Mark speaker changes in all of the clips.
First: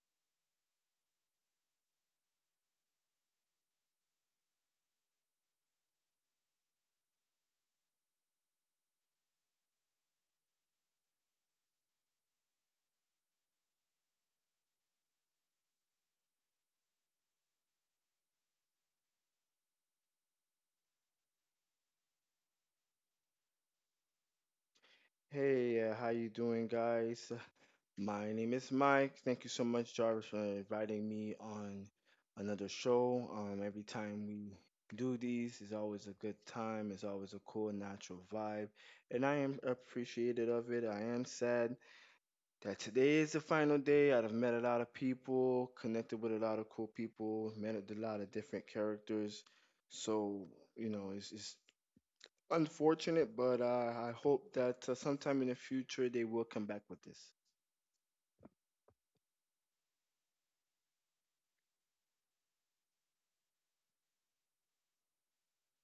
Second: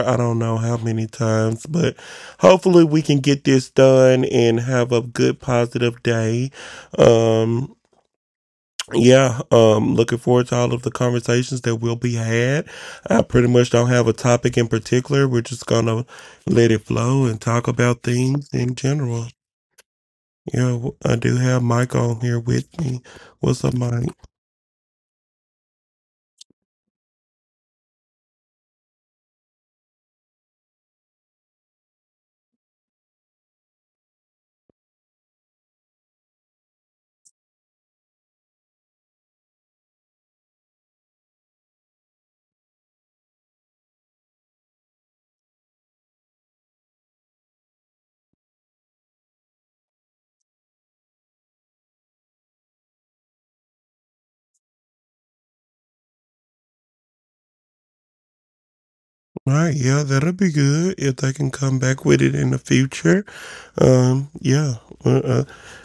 Speaker 1: I don't know how many times, but hopefully we can get this done and have a good positive day. Um yeah, looking forward to all of the conversations that will be had. I pretty much don't have a topic in particular. We're just going to let it flow and talk about things in general. Yeah, I do have Mike on here with me. What's up, Mike?
Speaker 2: Hey, how you doing, guys? My name is Mike. Thank you so much, Jarvis, for inviting me on another show. Every time we do these, it's always a good time. It's always a cool, natural vibe, and I am appreciated of it. I am sad that today is the final day. I've met a lot of people, connected with a lot of cool people, met a lot of different characters. So you know, it's unfortunate, but I hope that sometime in the future they will come back with this.
Speaker 1: All right, yeah, that'll be good if they can come back with it in the future. Yeah. Uh, uh,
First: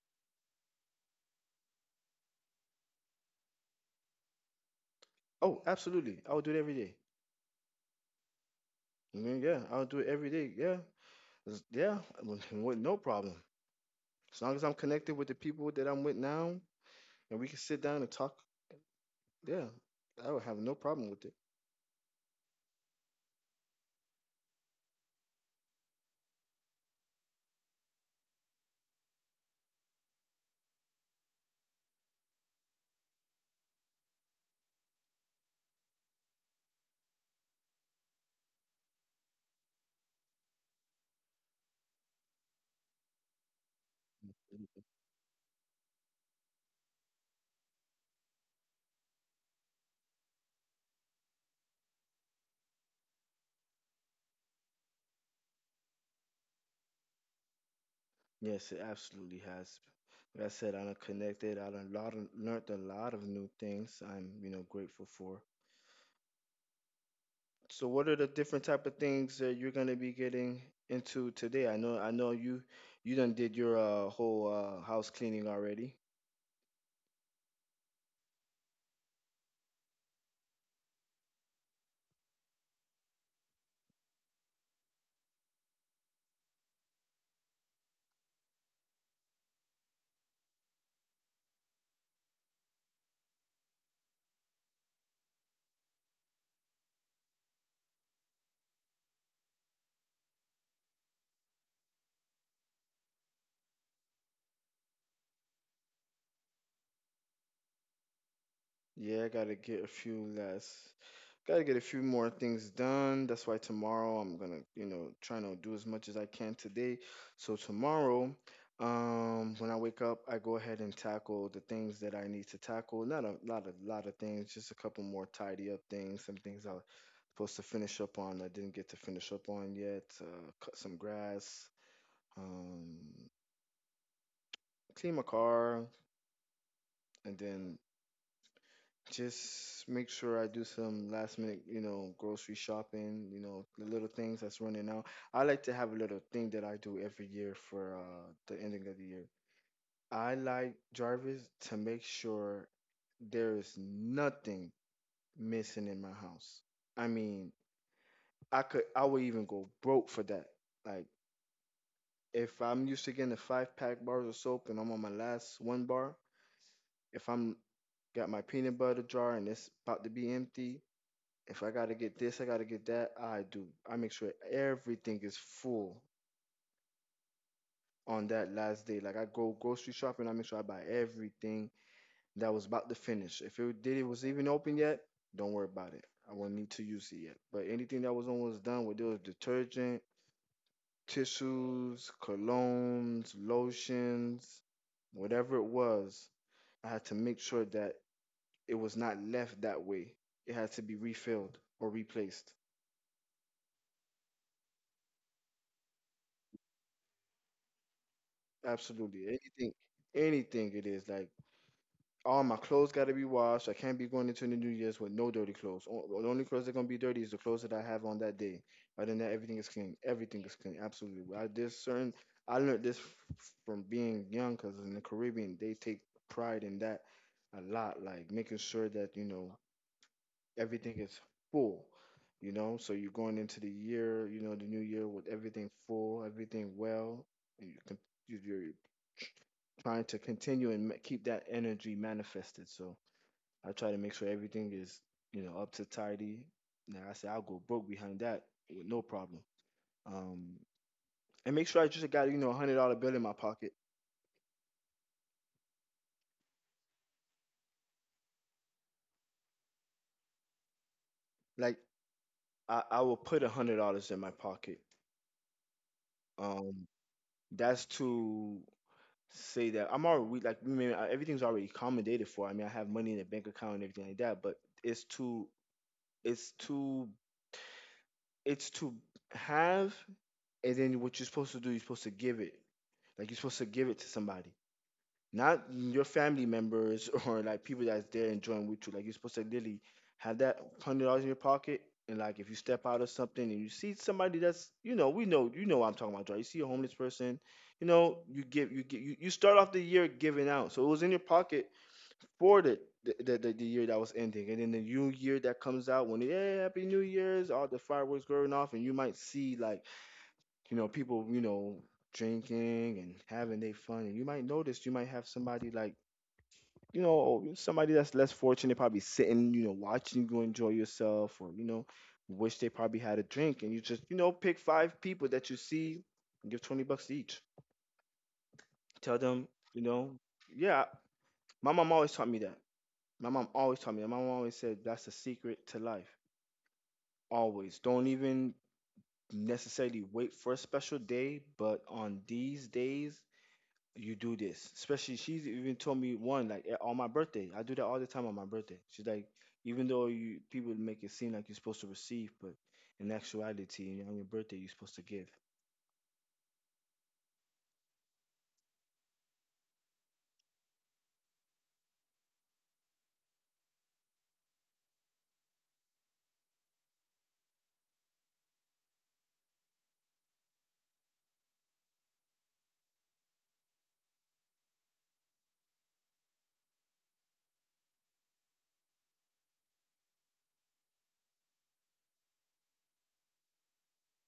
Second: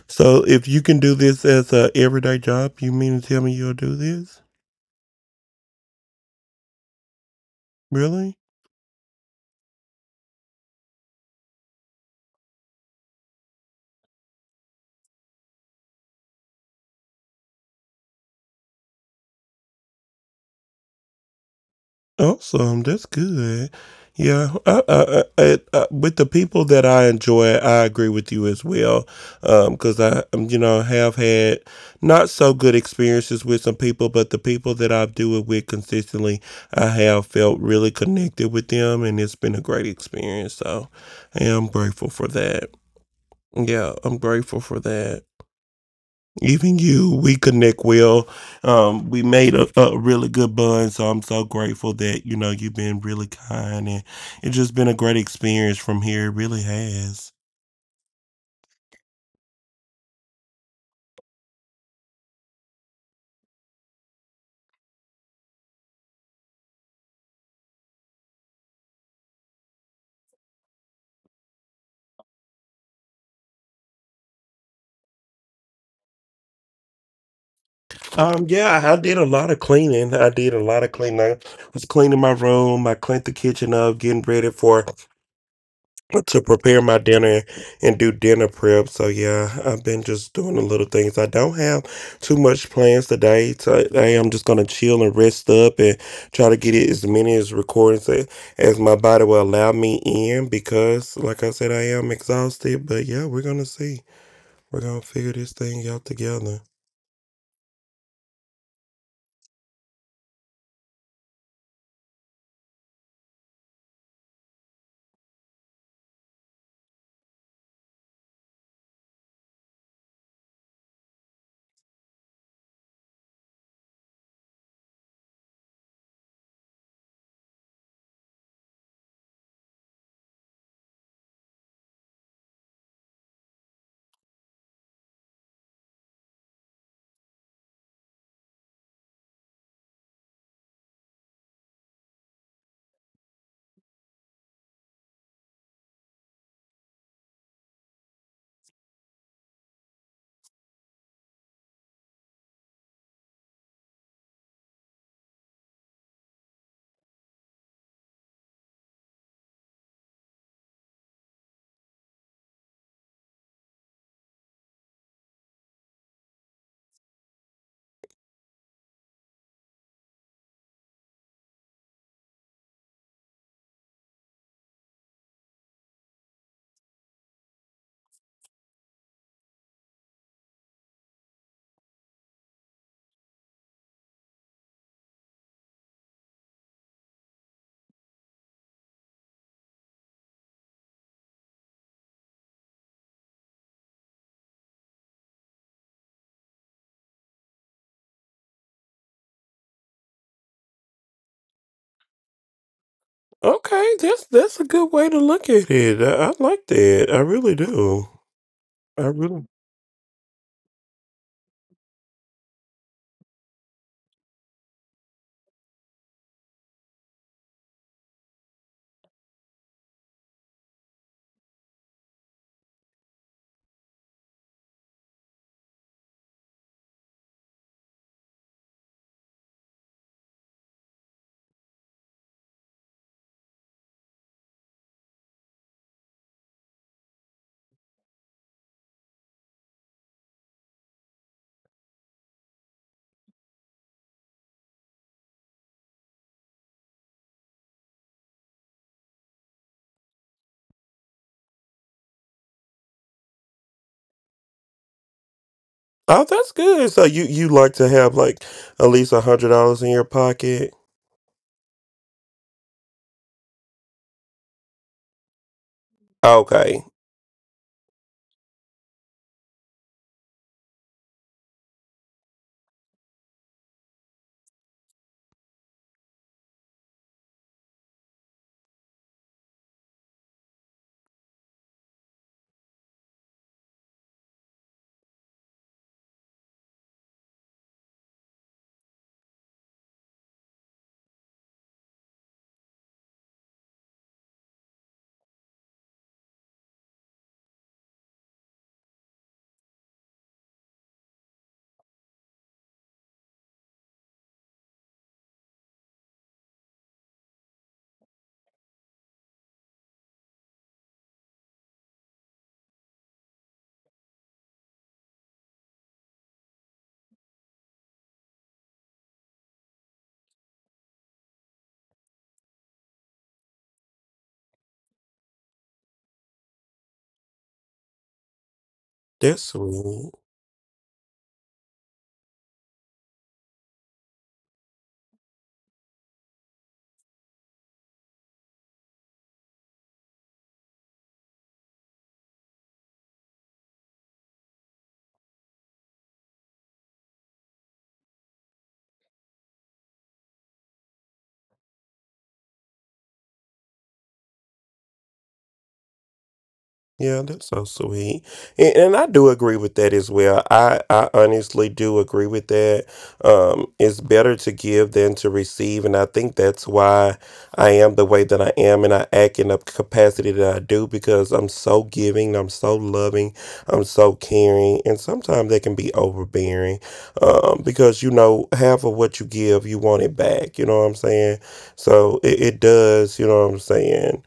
Speaker 1: so if you can do this as a everyday job, you mean to tell me you'll do this?
Speaker 2: Oh, absolutely. I will do it every day.
Speaker 1: Really?
Speaker 2: Yeah, I'll do it every day. Yeah. Yeah, with no problem. As long as I'm connected with the people that I'm with now and we can sit down and talk, yeah, I would have no problem with it.
Speaker 1: Awesome. That's good. Yeah. With the people that I enjoy, I agree with you as well. Because I, have had not so good experiences with some people, but the people that I do it with consistently, I have felt really connected with them, and it's been a great experience. So I am grateful for that. Yeah, I'm grateful for that. Even you, we connect well. We made a really good bond, so I'm so grateful that you've been really kind, and it's just been a great experience from here. It really has.
Speaker 2: Yes, it absolutely has. Like I said, I am connected. I done lot of, learned a lot of new things. I'm, you know, grateful for. So what are the different type of things that you're gonna be getting into today? I know you done did your whole house cleaning already.
Speaker 1: Yeah, I did a lot of cleaning. I did a lot of cleaning. I was cleaning my room. I cleaned the kitchen up, getting ready for to prepare my dinner and do dinner prep. So yeah, I've been just doing the little things. I don't have too much plans today. So, today I'm just gonna chill and rest up and try to get it as many as recordings as my body will allow me in because like I said, I am exhausted. But yeah, we're gonna see. We're gonna figure this thing out together.
Speaker 2: Yeah, I gotta get a few less. Gotta get a few more things done. That's why tomorrow I'm gonna, you know, trying to do as much as I can today. So tomorrow, when I wake up, I go ahead and tackle the things that I need to tackle. Not a lot of things, just a couple more tidy up things. Some things I was supposed to finish up on I didn't get to finish up on yet. Cut some grass, um, clean my car, and then just make sure I do some last minute, you know, grocery shopping, you know, the little things that's running out. I like to have a little thing that I do every year for the ending of the year. I like Jarvis to make sure there is nothing missing in my house. I mean, I would even go broke for that. Like if I'm used to getting a five pack bars of soap and I'm on my last one bar, if I'm got my peanut butter jar and it's about to be empty, if I gotta get this, I gotta get that, I do. I make sure everything is full on that last day. Like I go grocery shopping, I make sure I buy everything that was about to finish. If it did it was even open yet, don't worry about it. I won't need to use it yet. But anything that was almost done, whether it was detergent, tissues, colognes, lotions, whatever it was, I had to make sure that it was not left that way. It had to be refilled or replaced.
Speaker 1: Okay, that's a good way to look at it. I like that. I really do. I
Speaker 2: Absolutely.
Speaker 1: really
Speaker 2: Anything it is. Like all my clothes got to be washed. I can't be going into the New Year's with no dirty clothes. The only clothes that gonna be dirty is the clothes that I have on that day. Other than that, everything is clean. Everything is clean. Absolutely. Well, there's certain. I learned from being young, cause in the Caribbean they take pride in that a lot. Like making sure that you know everything is full. You know, so you're going into the year, you know, the new year with everything full, everything well. And You can, you're trying to continue and keep that energy manifested. So I try to make sure everything is, you know, up to tidy. Now I say I'll go broke behind that with no problem. Um, and make sure I just got you know $100 bill in my pocket.
Speaker 1: Oh, that's good. So you like to have like at least $100 in your pocket?
Speaker 2: Like I will put $100 in my pocket.
Speaker 1: Okay,
Speaker 2: Um, that's to say that I'm already like we mean everything's already accommodated for. I mean I have money in the bank account and everything like that. But it's to it's to it's to have, and then what you're supposed to do, you're supposed to give it. Like you're supposed to give it to somebody, not your family members or like people that's there enjoying with you. Like you're supposed to literally have that $100 in your pocket, and like if you step out or something and you see somebody that's, you know, we know, you know, what I'm talking about, Joe. You see a homeless person, you know, you give, you start off the year giving out. So it was in your pocket for the, the year that was ending, and then the new year that comes out when yeah, happy New Year's, all the fireworks going off, and you might see like you know people you know drinking and having their fun, and you might notice you might have somebody like you know somebody that's less fortunate probably sitting you know watching you enjoy yourself, or you know wish they probably had a drink, and you just you know pick five people that you see, and give $20 to each, tell
Speaker 1: that's
Speaker 2: them you
Speaker 1: sweet.
Speaker 2: know yeah, my mom always taught me that My mom always taught me. That. My mom always said that's the secret to life. Always. Don't even necessarily wait for a special day, but on these days, you do this. Especially, she's even told me one like on my birthday. I do that all the time on my birthday. She's like, even though you people make it seem like you're supposed to receive, but in actuality, on your birthday, you're supposed to give.
Speaker 1: Yeah, that's so sweet. And I do agree with that as well. I honestly do agree with that. It's better to give than to receive. And I think that's why I am the way that I am and I act in the capacity that I do because I'm so giving, I'm so loving, I'm so caring. And sometimes that can be overbearing, because, half of what you give, you want it back. You know what I'm saying? So it does, you know what I'm saying?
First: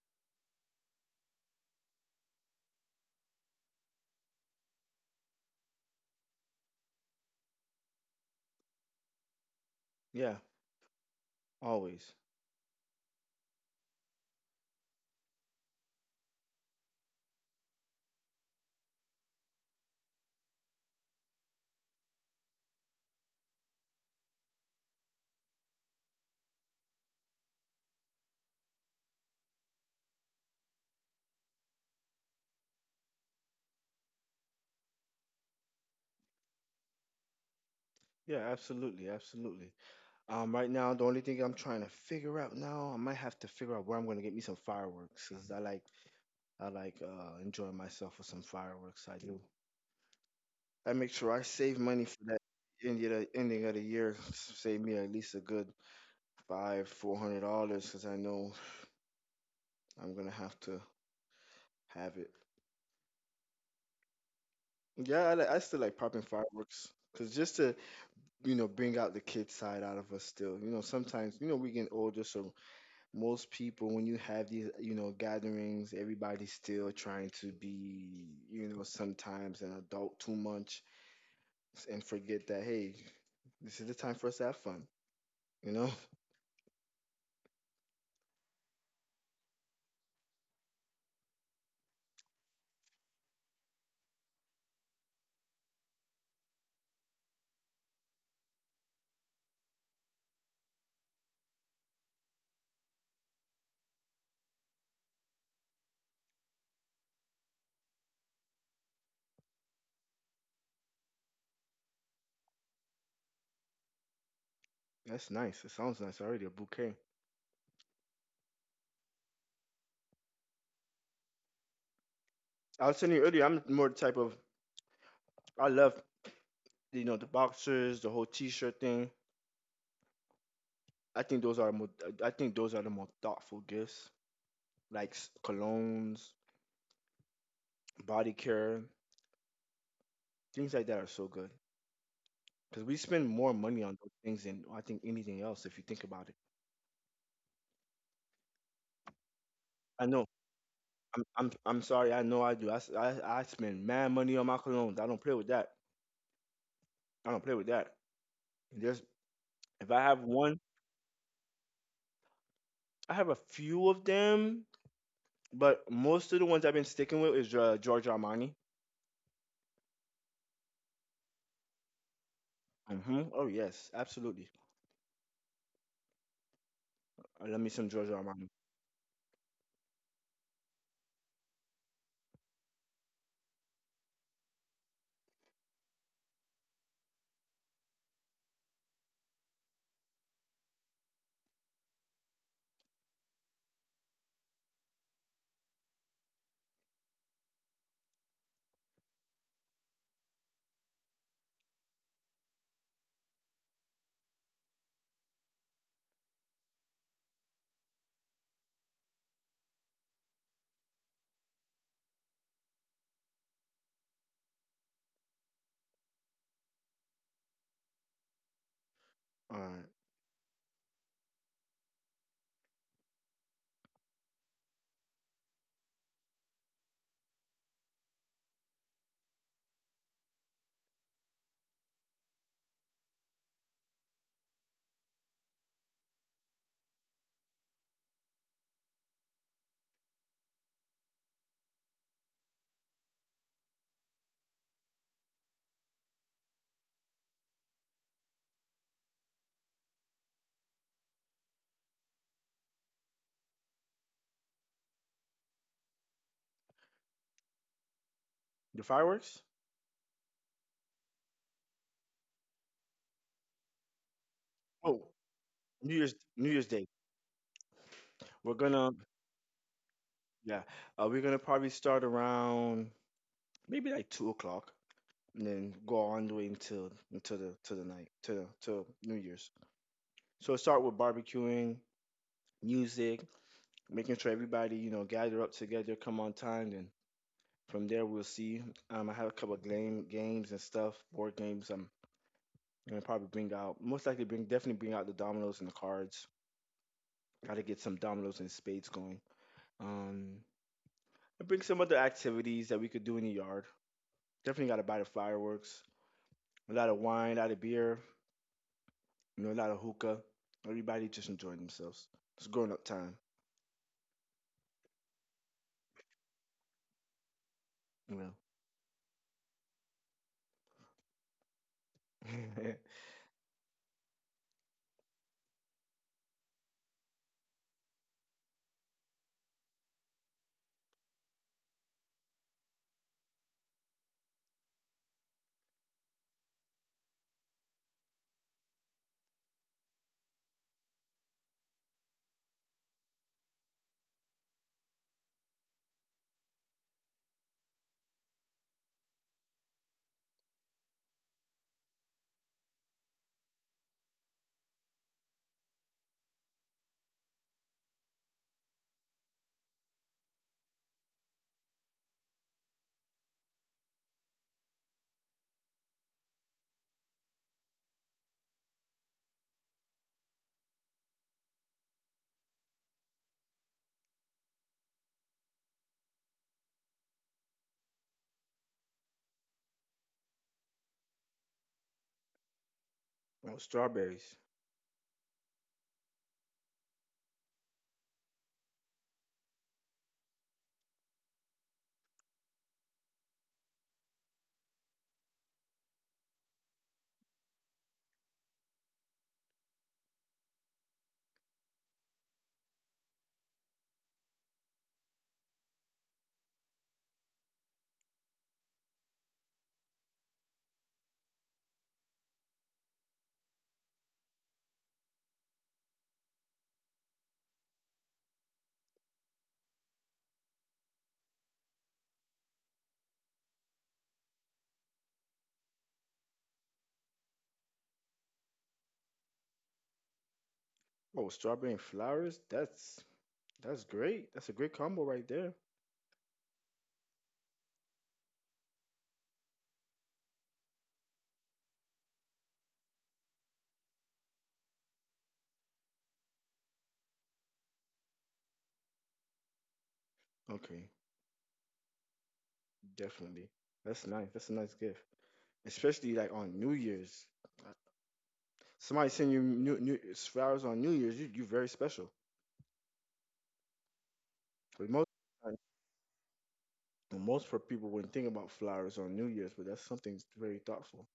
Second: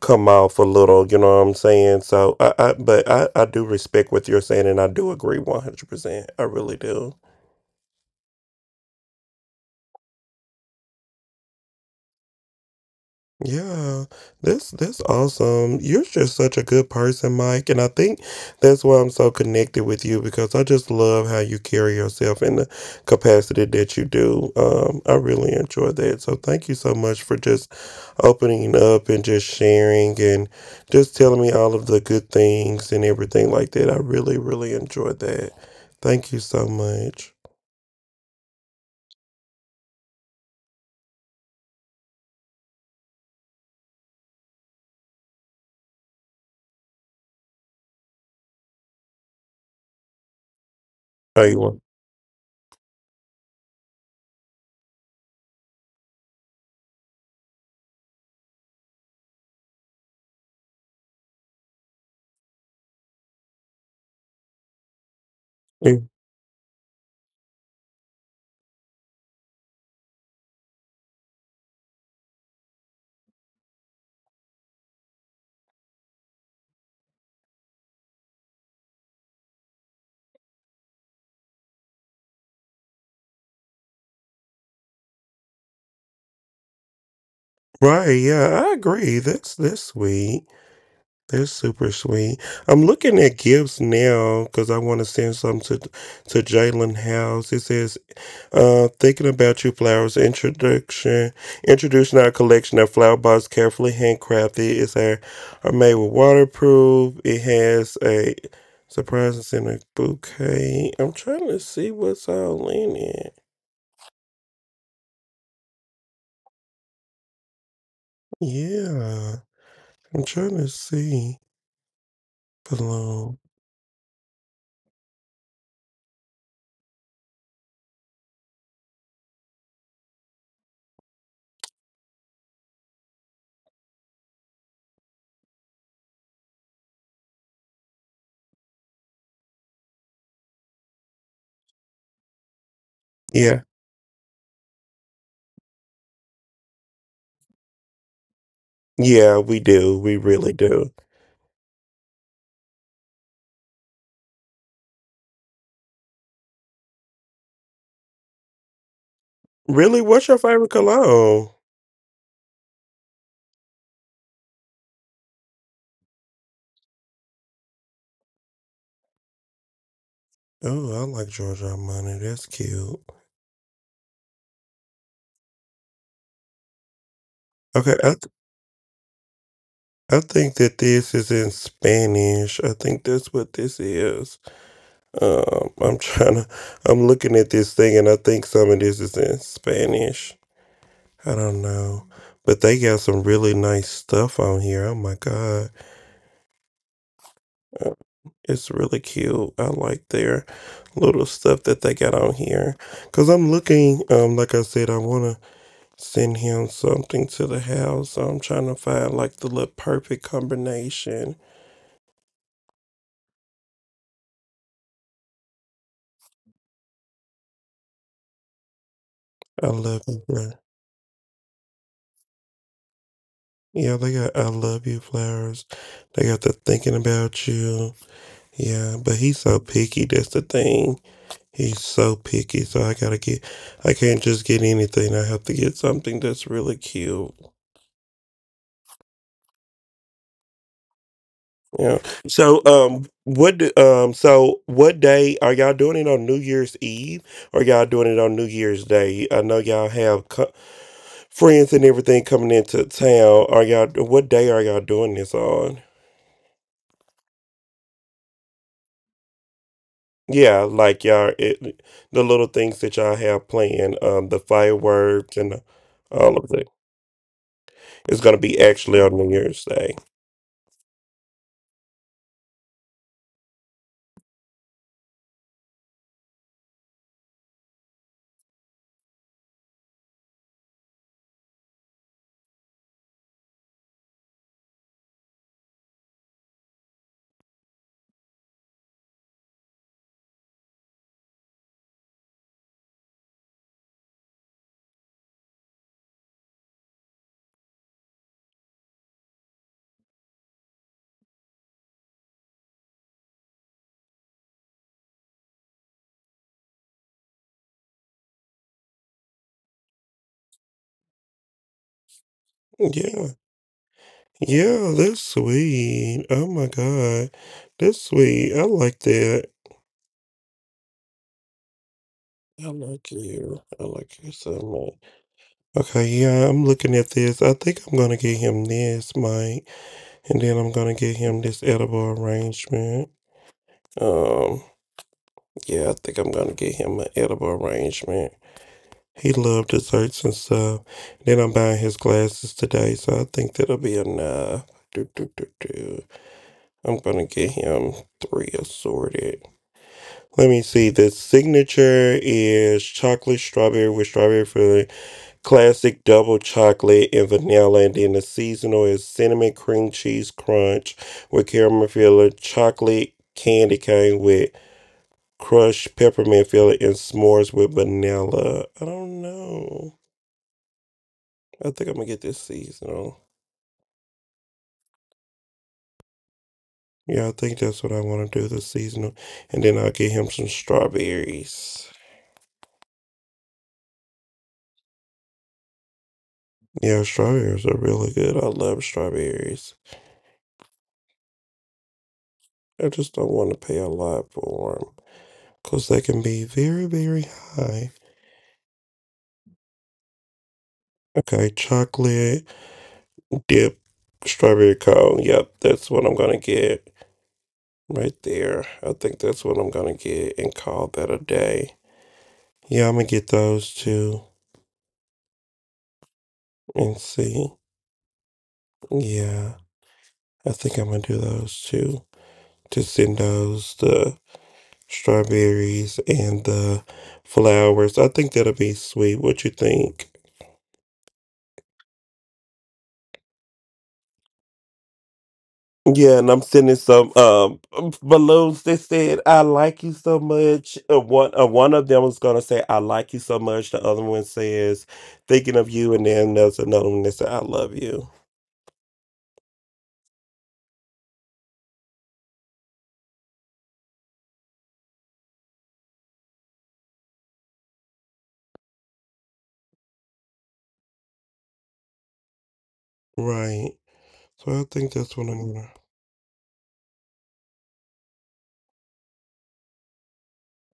Speaker 1: Come off a little, you know what I'm saying? So I do respect what you're saying and I do agree 100%. I really do.
Speaker 2: Yeah, always.
Speaker 1: Yeah, that's awesome. You're just such a good person, Mike, and I think that's why I'm so connected with you because I just love how you carry yourself in the capacity that you do. I really enjoy that. So thank you so much for just opening up and just sharing and just telling me all of the good things and everything like that. I really, really enjoyed that. Thank you so much.
Speaker 2: Yeah, absolutely. Right now, the only thing I'm trying to figure out now, I might have to figure out where I'm gonna get me some fireworks, cause I like enjoying myself with some fireworks. I do. I make sure I
Speaker 1: Hey, you
Speaker 2: save
Speaker 1: want-
Speaker 2: money for that ending of the year. Save me at least a good five, $400 because I know I'm gonna have to have it. Yeah, I still like popping fireworks because just to you know bring out the kid side out of us still. You know, sometimes you know we get older, so most people when you have these you know gatherings, everybody's still trying to be you know sometimes an adult too much and forget that hey this is the time for us to have fun. You know,
Speaker 1: Right, yeah, I agree. That's sweet. That's super sweet. I'm looking at gifts now because I want to send some to Jalen House. It says, "Thinking about you, flowers introduction, introducing our collection of flower pots carefully handcrafted. It's a are made with waterproof. It has a surprise in a bouquet." I'm trying to see what's all in it.
Speaker 2: that's nice. It sounds nice already. A bouquet.
Speaker 1: Yeah, I'm trying to see.
Speaker 2: I was telling you earlier,
Speaker 1: Hello.
Speaker 2: I'm more the type of I love you know the boxers, the whole T-shirt thing. I think those are more. I think those are the more thoughtful gifts, like colognes, body care, things like that are so good. Because we spend more
Speaker 1: Yeah,
Speaker 2: money on those things than I think anything else. If you think about it,
Speaker 1: yeah, we
Speaker 2: I
Speaker 1: do.
Speaker 2: know.
Speaker 1: We really do.
Speaker 2: I'm sorry. I know I do. I spend mad money on my colognes. I don't play with that. I don't play with that. There's if I
Speaker 1: Really?
Speaker 2: have
Speaker 1: What's your
Speaker 2: one,
Speaker 1: favorite cologne? Oh,
Speaker 2: I have a few of them, but most of the ones I've been sticking with is Giorgio Armani.
Speaker 1: oh, I like Giorgio Armani. That's cute.
Speaker 2: Hmm, oh yes, absolutely. Let me some
Speaker 1: Okay,
Speaker 2: Giorgio Armani.
Speaker 1: I think that this is in Spanish. I think that's what this is. I'm trying to. I'm looking at this thing, and I think some of this is in Spanish. I don't know, but they got some really nice stuff on here. Oh my God, Uh, it's really cute. I like their little stuff that they got on here. Cause I'm looking. Like I said, I wanna. Send him something to the house. So I'm trying to find like the little perfect combination.
Speaker 2: All
Speaker 1: I
Speaker 2: right.
Speaker 1: love you, bro. Yeah, they got I love you flowers. They got the thinking about you. Yeah, but he's so picky. That's the thing. He's so picky. So I gotta get. I can't just get anything. I have to get something that's really cute. Yeah. So, what day are y'all doing it on New Year's Eve or y'all doing it on New Year's Day? I know y'all have friends and everything coming into town. What day are y'all doing this on?
Speaker 2: The fireworks.
Speaker 1: Yeah, like y'all, the little things that y'all have planned, the
Speaker 2: Oh,
Speaker 1: fireworks and
Speaker 2: New
Speaker 1: all
Speaker 2: Year's
Speaker 1: of
Speaker 2: Day.
Speaker 1: that. It's
Speaker 2: We're
Speaker 1: gonna be
Speaker 2: gonna
Speaker 1: actually on New Year's Day.
Speaker 2: yeah. We're gonna probably start around maybe like 2 o'clock, and then go on the way until the to the night to New Year's. So start with barbecuing, music, making sure everybody you know gather up together, come on time, then from there, we'll see. I have a couple of games and stuff, board games. I'm gonna probably bring out, most likely bring definitely bring out the dominoes and the cards. Got to get some dominoes and spades going. Um, and bring some other activities that we could do in the yard. Definitely got to buy the fireworks, a lot of wine, a lot of beer, you know, a lot of hookah. Everybody just enjoying themselves. It's grown up time,
Speaker 1: Yeah. Yeah, that's sweet. Oh my God. That's
Speaker 2: you
Speaker 1: sweet. I like that.
Speaker 2: know.
Speaker 1: I like you. I like you so much. Okay, yeah, I'm looking at this. I think I'm gonna get him this, Mike, and then I'm gonna get him this edible arrangement. Um, yeah, I think I'm gonna get him an edible arrangement. He loved desserts and stuff. Then I'm buying his glasses today, so I think that'll be enough. Do, do, do, do. I'm gonna get him three assorted. Let me see. The signature is chocolate strawberry with strawberry filling. Classic double chocolate and vanilla, and then the seasonal is cinnamon cream cheese crunch with caramel filling, chocolate candy cane with crushed peppermint filling, and s'mores with vanilla. I don't know. I think I'm gonna get this seasonal. Yeah, I think that's what I want to do. The seasonal, and then I'll get him some strawberries.
Speaker 2: Oh, strawberries.
Speaker 1: Yeah, strawberries are really good. I love strawberries. I just don't want to pay a lot for them because they can be very, very high. Okay, chocolate dip, strawberry cone. Yep, that's what I'm gonna get right there. I think that's what I'm gonna get and call that a day. Yeah, I'm gonna get those two and see. Yeah, I think I'm gonna do those two. To send those the strawberries and the flowers. I think that'll be sweet. What you think?
Speaker 2: Oh, strawberry and flowers. That's great. That's a great combo right there.
Speaker 1: Yeah, and I'm sending some balloons that said "I like you so much." One of them was gonna say "I like you so much." The other one says "Thinking of you," and then there's another one that said "I love you."
Speaker 2: Okay. Definitely. That's nice. That's a nice gift, especially like on New Year's. Uh, Somebody send you new flowers on New Year's. You very special.
Speaker 1: Right. So
Speaker 2: But
Speaker 1: I
Speaker 2: most
Speaker 1: think
Speaker 2: uh,
Speaker 1: that's what I'm gonna.
Speaker 2: most for people wouldn't think about flowers on New Year's, but that's something very thoughtful.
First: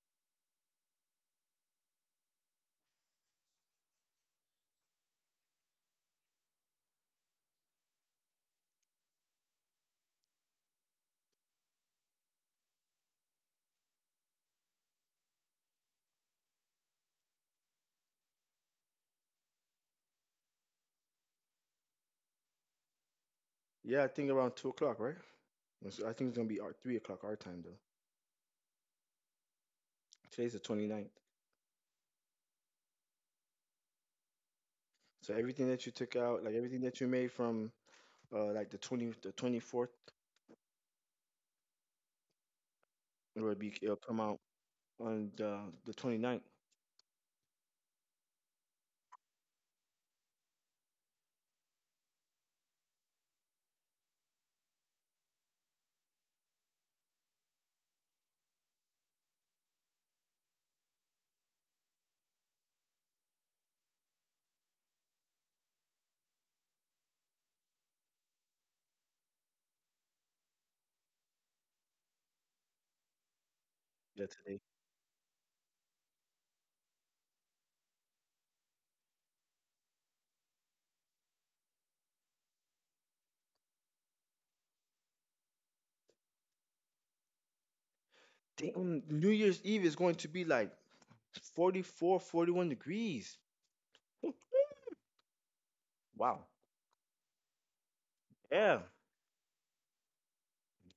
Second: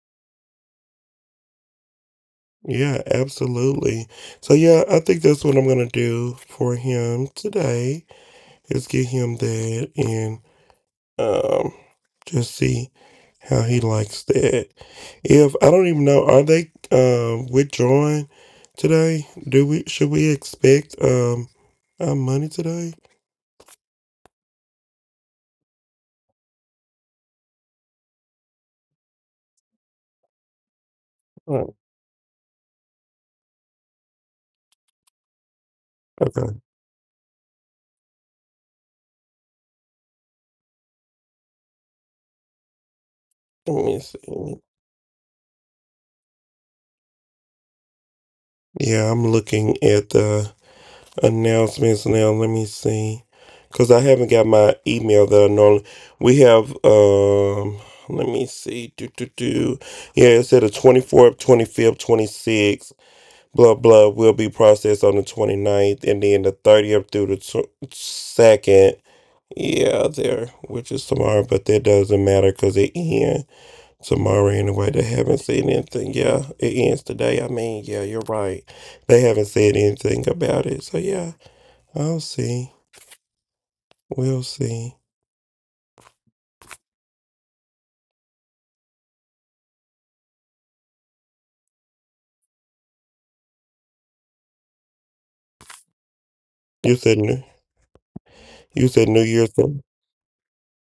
Speaker 1: Yeah, absolutely. So yeah, I think that's what I'm gonna do for him today is get him that, Um, just see how he likes that. If I don't even know, are they withdrawing today? Do we should we expect our money today?
Speaker 2: Yeah, I think around 2 o'clock, right? I think it's gonna be our, 3 o'clock our time though. Today's the 29th.
Speaker 1: Oh,
Speaker 2: So everything that you took out, like
Speaker 1: okay.
Speaker 2: everything that you made from like the 24th,
Speaker 1: Let
Speaker 2: it'll
Speaker 1: me
Speaker 2: come out
Speaker 1: see.
Speaker 2: on the 29th.
Speaker 1: Yeah, I'm looking at the announcements now. Let me see. Cause I haven't got my email that I normally we have, let me see. Do do do. Yeah, it said the 24th, 25th, 26th. Blood will be processed on the twenty ninth, and then the 30th through the 2nd. Yeah, there, which is tomorrow, but that doesn't matter because it ends
Speaker 2: Yeah,
Speaker 1: tomorrow
Speaker 2: today.
Speaker 1: anyway. They haven't said anything. Yeah, it ends today. I mean, yeah, you're right. They haven't said anything about it. So, yeah, I'll see. We'll see.
Speaker 2: Damn, New Year's Eve is going to be like 44, forty one 41 degrees. Whew, wow.
Speaker 1: You said New,
Speaker 2: Yeah.
Speaker 1: you said New, Year's at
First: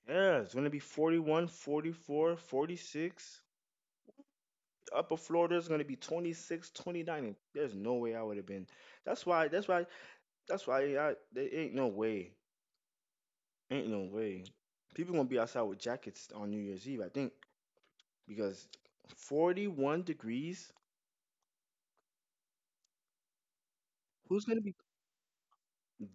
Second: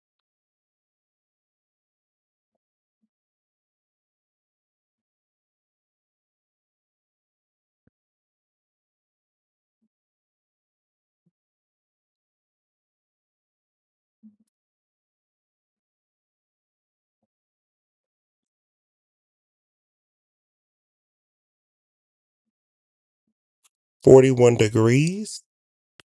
Speaker 2: Yeah. It's going to be 41, 44, 46. Upper Florida is going to be 26, 29. And There's no way I would have been. That's why, that's why, that's why there ain't no way. Ain't no way. People going to be outside with jackets on New Year's Eve, I think, because 41 degrees. Who's
Speaker 1: 41
Speaker 2: going to be
Speaker 1: degrees?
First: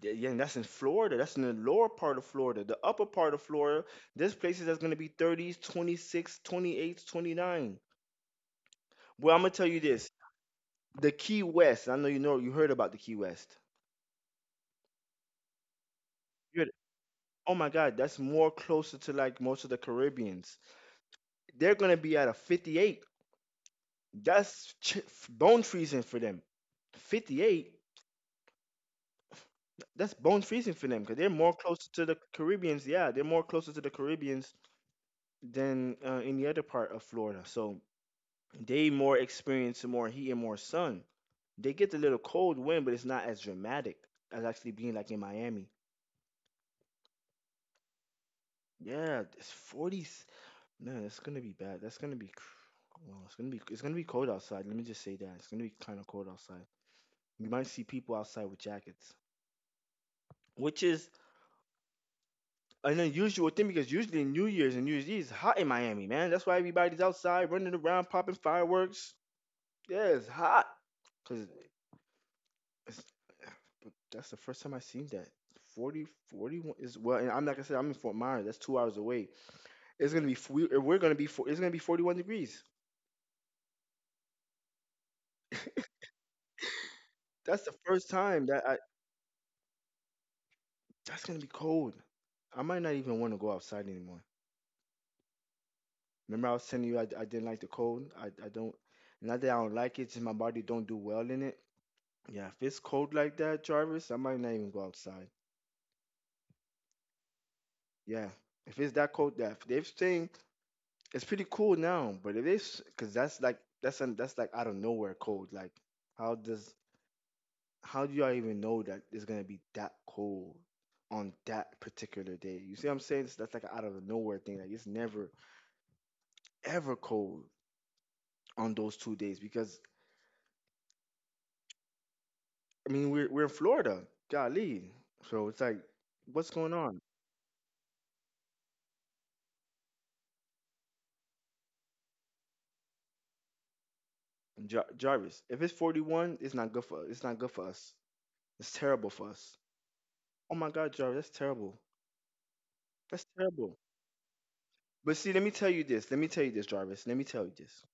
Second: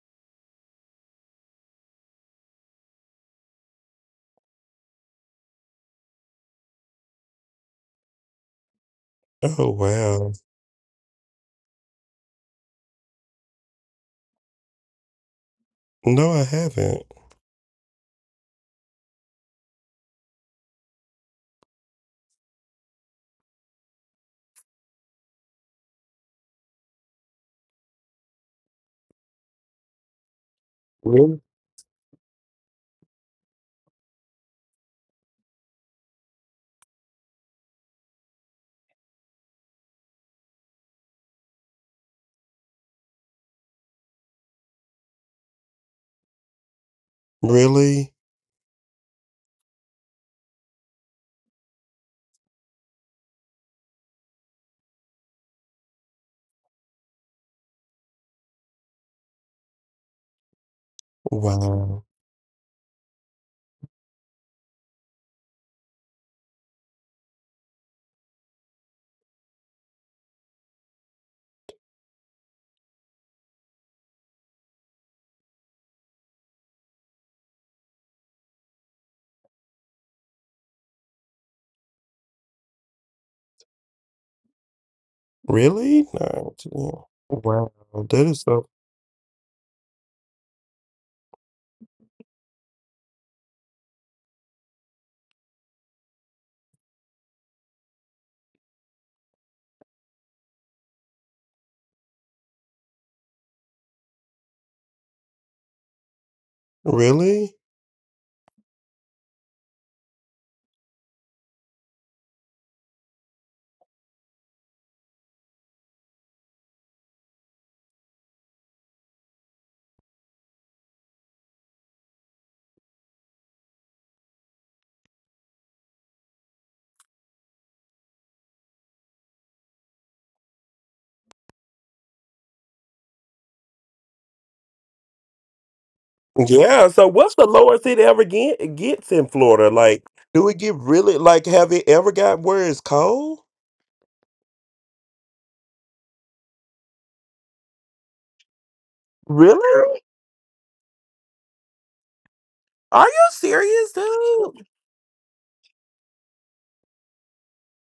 Speaker 2: Th- Yeah, and that's in Florida. That's in the lower part of Florida. The upper part of Florida, there's places that's going to be 30s, 28, twenty nine. 28, 29. Well, I'm going to tell
Speaker 1: Oh,
Speaker 2: you this.
Speaker 1: wow.
Speaker 2: The Key West, I know, you heard about the Key West.
Speaker 1: No, I
Speaker 2: You heard,
Speaker 1: haven't.
Speaker 2: oh my God, that's more closer to like most of the Caribbeans. They're going to be at a 58. That's ch- bone freezing for them. 58, that's bone freezing for them because they're
Speaker 1: Really?
Speaker 2: more closer to the Caribbeans. Yeah, they're more closer to the Caribbeans than any other part of Florida. So, they more experience more heat and more sun. They get the little cold wind, but it's not as dramatic as actually being like in Miami.
Speaker 1: Really?
Speaker 2: Yeah, it's forties. Man, it's gonna be bad. That's gonna be. Cr- Well, It's gonna be cold outside. Let me just say that it's gonna be kind of cold outside. You might see people outside with jackets, which is
Speaker 1: Wow.
Speaker 2: an unusual thing because usually New Year's and New Year's Eve is hot in Miami, man. That's why everybody's outside running around, popping fireworks. Yeah, it's hot because that's the first time I seen that. 40, 41 is well, and I'm not gonna say I'm in Fort Myers. That's 2 hours away. It's gonna be f- we- we're gonna be fo- it's gonna be 41 degrees.
Speaker 1: Really? No.
Speaker 2: That's
Speaker 1: Wow.
Speaker 2: the first
Speaker 1: That is
Speaker 2: time that
Speaker 1: so.
Speaker 2: I That's gonna be cold. I might not even want to go outside anymore. Remember, I was telling you I didn't like the cold. I don't, not that I don't like it, just my body don't do well in it. Yeah, if it's cold like that, Jarvis, I might not even go outside.
Speaker 1: Really?
Speaker 2: Yeah, if it's that cold, that if they're saying it's pretty cool now, but it is because that's like out of nowhere cold. How does how do y'all even know that it's gonna be that cold on that particular day? You see what I'm saying? That's like an out of nowhere thing. Like, it's never ever cold on those two days because I mean we're in Florida, golly. So it's like, what's
Speaker 1: Yeah.
Speaker 2: going
Speaker 1: Yeah.
Speaker 2: on,
Speaker 1: So, what's the lowest it ever gets in Florida? Like, do it get really like? Have it ever got where it's cold?
Speaker 2: Jarvis? If it's 41, it's not good for, it's not good for us. It's terrible for us.
Speaker 1: Really?
Speaker 2: Oh my God, Jarvis, that's terrible.
Speaker 1: Are
Speaker 2: That's
Speaker 1: you
Speaker 2: terrible.
Speaker 1: serious, dude?
Speaker 2: But see, let me tell you this. Let me tell you this, Jarvis. Let me tell you this.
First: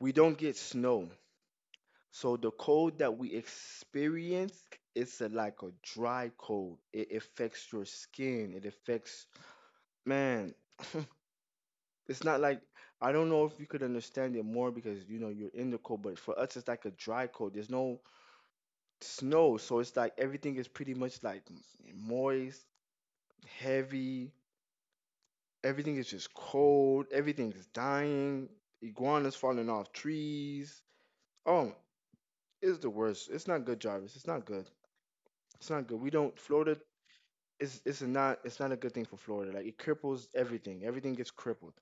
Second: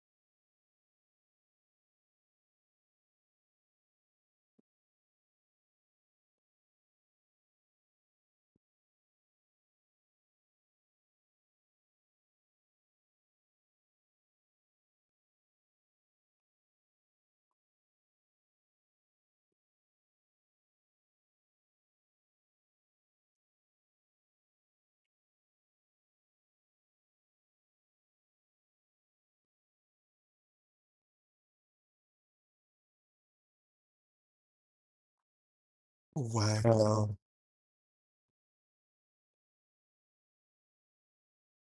Speaker 2: We don't get snow. So the cold that we experience, like a dry cold. It affects your skin. It affects, man. It's not like, I don't know if you could understand it more because you know you're in the cold, but for us it's like a dry cold. There's no snow, so it's like everything is pretty much like moist, heavy. Everything is just cold. Everything is dying, iguanas falling off trees. Oh, it's the worst. It's not good, Jarvis. It's not good. It's not good. We don't Florida
Speaker 1: Wow.
Speaker 2: It's, it's not a good thing for Florida. Like it cripples everything. Everything gets crippled.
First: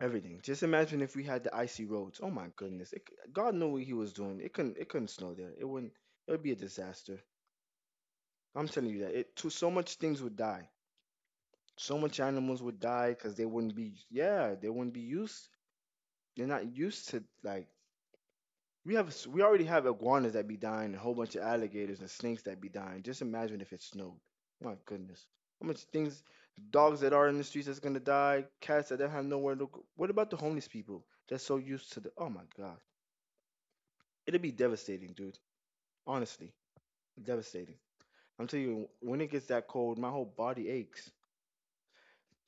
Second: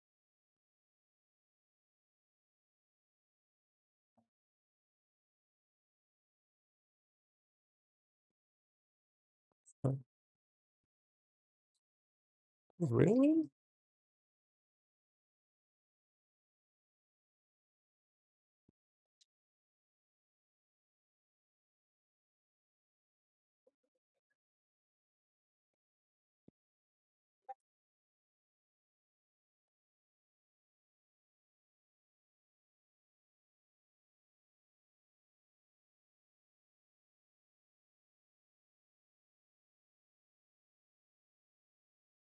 Speaker 2: Everything. Just imagine if we had the icy roads. Oh my goodness. God knew what he was doing. It couldn't, it couldn't snow there. It wouldn't, it would be a disaster. I'm telling you that. It too, so much things would die. So much animals would die because they
Speaker 1: Really?
Speaker 2: wouldn't be, yeah, they wouldn't be used. They're not used to like, we already have iguanas that be dying, and a whole bunch of alligators and snakes that be dying. Just imagine if it snowed. My goodness, how much things, dogs that are in the streets that's gonna die, cats that don't have nowhere to go. What about the homeless people that's so used to the? Oh my god, it'd be devastating, dude. Honestly, devastating. I'm telling you, when it gets that cold, my whole body aches.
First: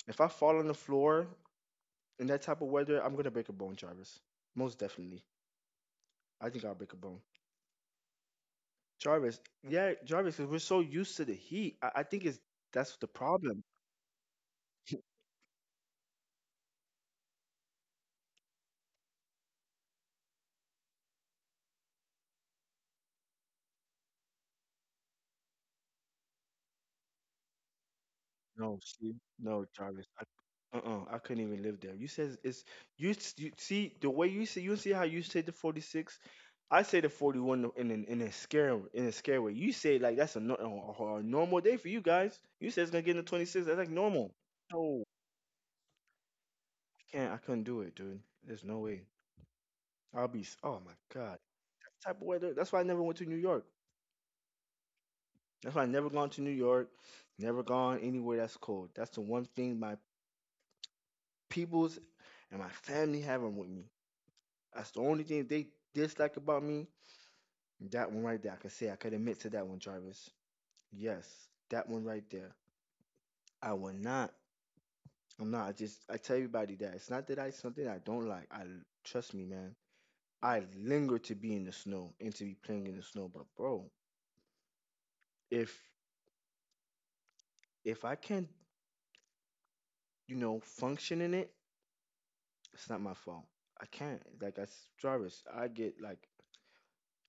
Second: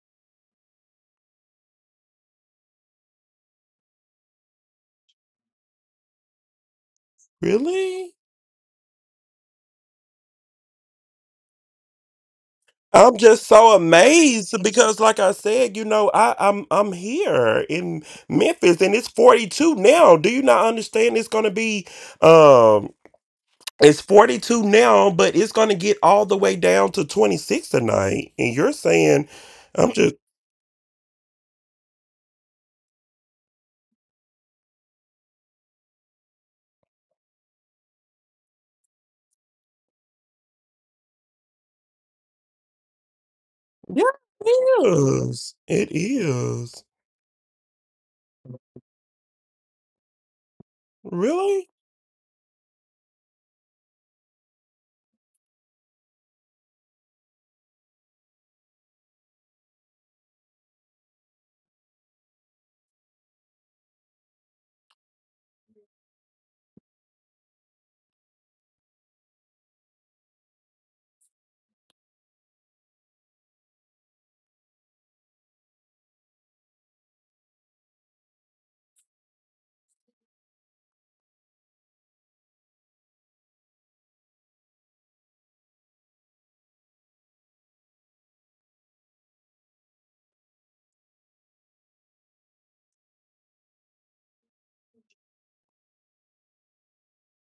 Speaker 2: If I fall on the floor in that type of weather, I'm gonna break a bone, Jarvis. Most definitely, I think I'll break a bone.
Speaker 1: Really?
Speaker 2: Jarvis, yeah, Jarvis, 'cause we're so used to the heat. I think it's, that's the
Speaker 1: I'm just
Speaker 2: problem.
Speaker 1: so amazed because like I said, I'm here in Memphis and it's 42 now. Do you not understand it's gonna be um. It's 42 now, but it's going to get all the way down to 26 tonight. And you're
Speaker 2: No,
Speaker 1: saying,
Speaker 2: see,
Speaker 1: I'm
Speaker 2: no,
Speaker 1: just,
Speaker 2: Jarvis. Uh-uh, I couldn't even live there. You says it's you. S- You see the way, you see how you say the 46. I say the 41 in an, in a scare, in a scare way. You say like that's a, no, a normal day for you guys. You say it's gonna get in the 26.
Speaker 1: yeah,
Speaker 2: That's like normal.
Speaker 1: it
Speaker 2: No,
Speaker 1: is. It is.
Speaker 2: I can't. I couldn't do it, dude. There's no way. Oh my god,
Speaker 1: Really?
Speaker 2: that type of weather. That's why I never went to New York. That's why I never gone to New York, never gone anywhere that's cold. That's the one thing my peoples and my family having with me. That's the only thing they dislike about me. That one right there. I can say I could admit to that one, Jarvis. Yes, that one right there. I will not. I'm not. I just I tell everybody that it's not that I something I don't like. I, trust me, man. I linger to be in the snow and to be playing in the snow. But bro, if if I can't, you know, function in it, it's not my fault. I can't. Jarvis, I get like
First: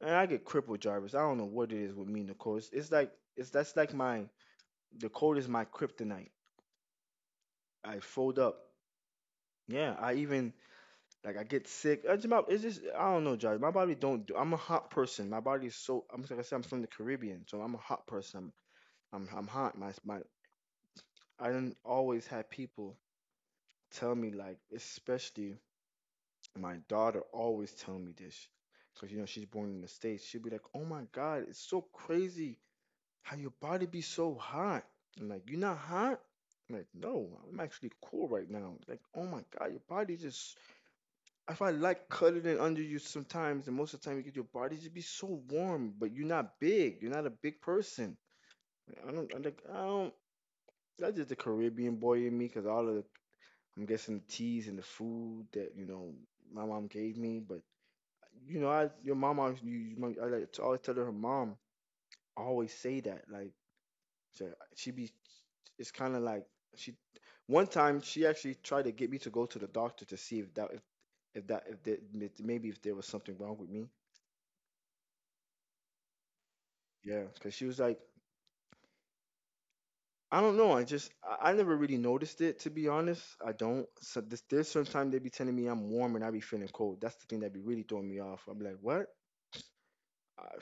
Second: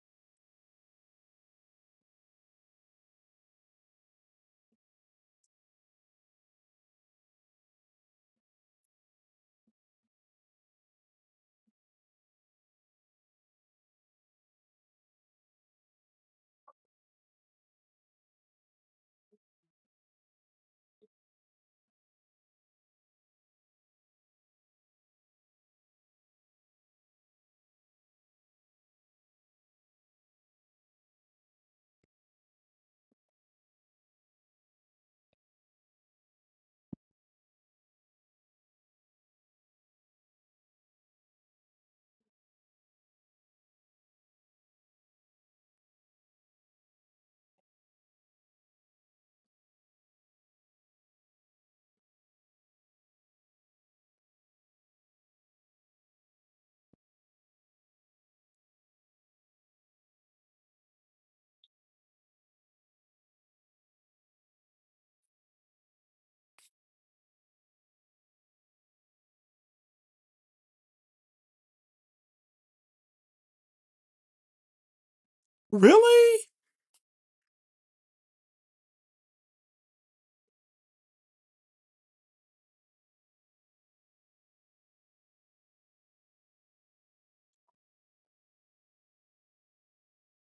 Speaker 2: and I get crippled, Jarvis. I don't know what it is with me, Nicole. It's like, it's that's like my, the cold is my kryptonite. I fold up. Yeah, I even, like I get sick. It's about it's just I don't know, Jarvis. My body don't do. I'm a hot person. My body is so. I said, I'm from the Caribbean, so I'm a hot person. I'm hot. My I don't, always have people tell me like, especially my daughter always tell me this because you know she's born in the states, she'll be like, oh my god, it's so crazy how your body be so hot. I'm like, you're not hot. I'm like, no, I'm actually cool right now. Like, oh my god, your body just, if I like cuddling under you sometimes and most of the time, you get your body to be so warm, but you're not big, you're not a big person. I'm like I don't, that's just the Caribbean boy in me because all of the, I'm guessing the teas and the food that you know my mom gave me. But you know, I your mom always you, you might- I like to always tell her, her mom always say that like, so she be, it's kind of like, she, one time she actually tried to get me to go to the doctor to see if that, if maybe if there was something wrong with me.
Speaker 1: Really?
Speaker 2: Yeah because she was like, I don't know, I just, I never really noticed it, to be honest. I don't so this, there's sometimes they be telling me I'm warm and I be feeling cold. That's the thing that be really throwing me off. I'm like, what. Uh,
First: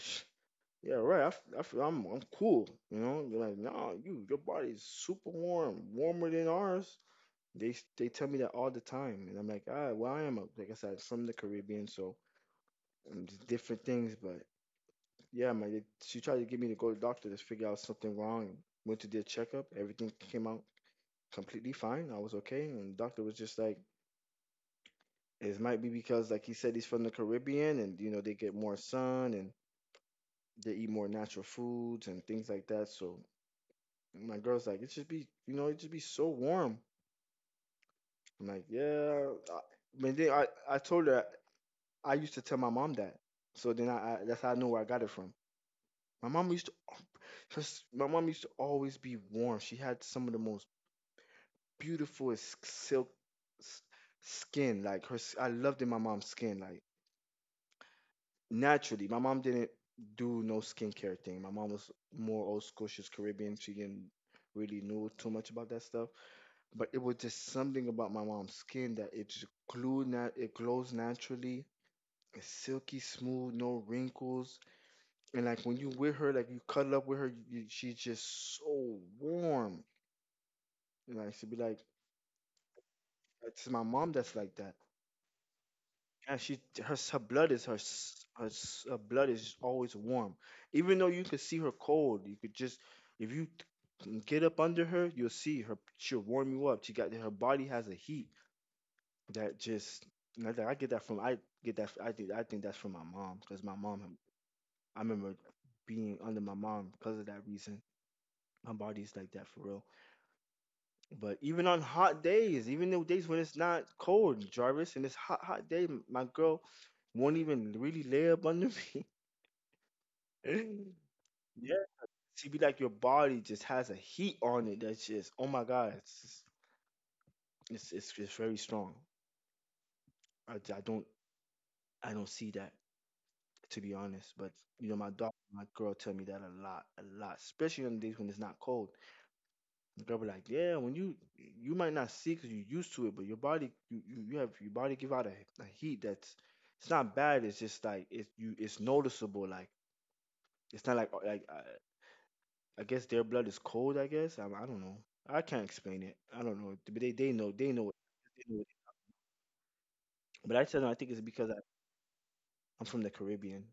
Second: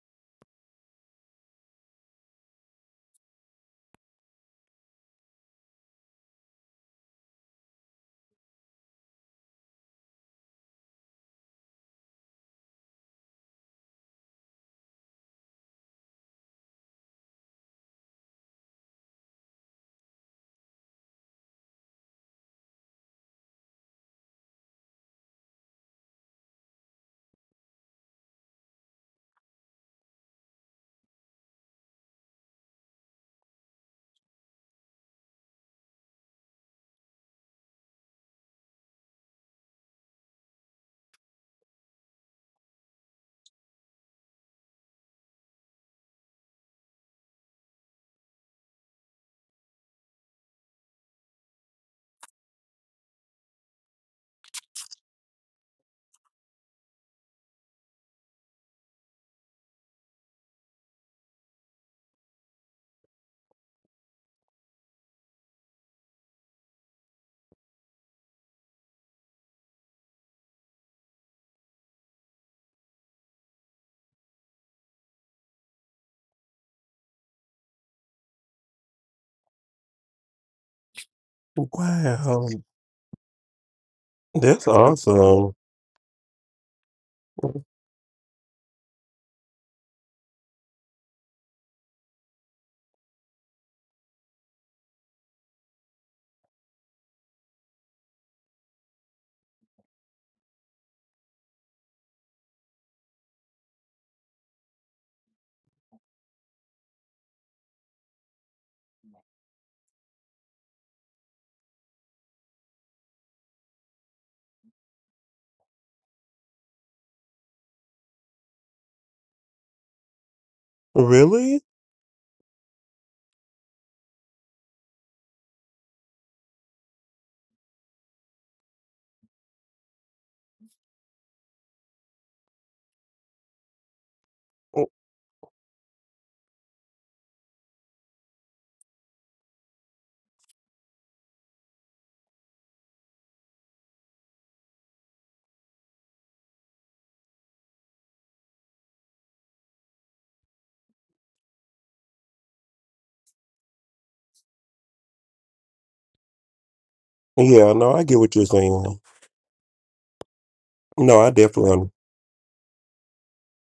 Speaker 2: Yeah, right. I feel, I'm cool. You know, you're like, nah, you, your body's super warm, warmer than ours. They tell me that all the time, and I'm like, ah, well, I am a, like I said, from the Caribbean, so just different things. But yeah, man, she tried to get me to go to the doctor to figure out something wrong. Went to their checkup, everything came out completely fine. I was okay, and the doctor was just like, it might be because, like he said, he's from the Caribbean, and you know they get more sun and they eat more natural foods and things like that. So, and my girl's like, it should be, you know, it should be so warm. I'm like, yeah. I, but then I told her I used to tell my mom that. So then I, that's how I know where I got it from. My mom used to, my mom used to always be warm. She had some of the most beautiful silk, s- skin. I loved in my mom's skin. Like naturally, my mom didn't do no skincare thing. My mom was more old school. She's Caribbean. She didn't really know too much about that stuff. But it was just something about my mom's skin that it just glowed it glows naturally. It's silky smooth, no wrinkles, and like when you with her, like you cuddle up with her, she's just so warm. And like she'd be like,
Speaker 1: Wow.
Speaker 2: it's my mom that's like that.
Speaker 1: That's awesome.
Speaker 2: And she her blood is her blood is always warm, even though you could see her cold. You could just if you get up under her, you'll see her. She'll warm you up. She got her body has a heat. That just and That I get that from. I think that's from my mom, because my mom, I remember being under my mom because of that reason. My body's like that for real. But even on hot days, even the days when it's not cold, Jarvis, and it's hot, hot day, my girl won't even really lay up under me.
Speaker 1: Really?
Speaker 2: Yeah, she be like your body just has a heat on it that's just, oh my God, it's very strong. I, I don't I don't see that, to be honest. But you
Speaker 1: Mm,
Speaker 2: know, my dog, my girl, tell me that a lot, especially on days when it's not cold. The girl be like, "Yeah, when you might not see because you're used to it, but your body, you have your body give out a heat that's it's not bad. It's just like it's you, it's noticeable. Like it's not like like I guess their blood is cold. I guess I don't know. I can't explain it. I don't know, but they know they
Speaker 1: Yeah,
Speaker 2: know it.
Speaker 1: no, I get what
Speaker 2: They
Speaker 1: you're
Speaker 2: know it.
Speaker 1: saying.
Speaker 2: But I tell them I think it's
Speaker 1: No, I
Speaker 2: because I,
Speaker 1: definitely am.
Speaker 2: I'm from the Caribbean.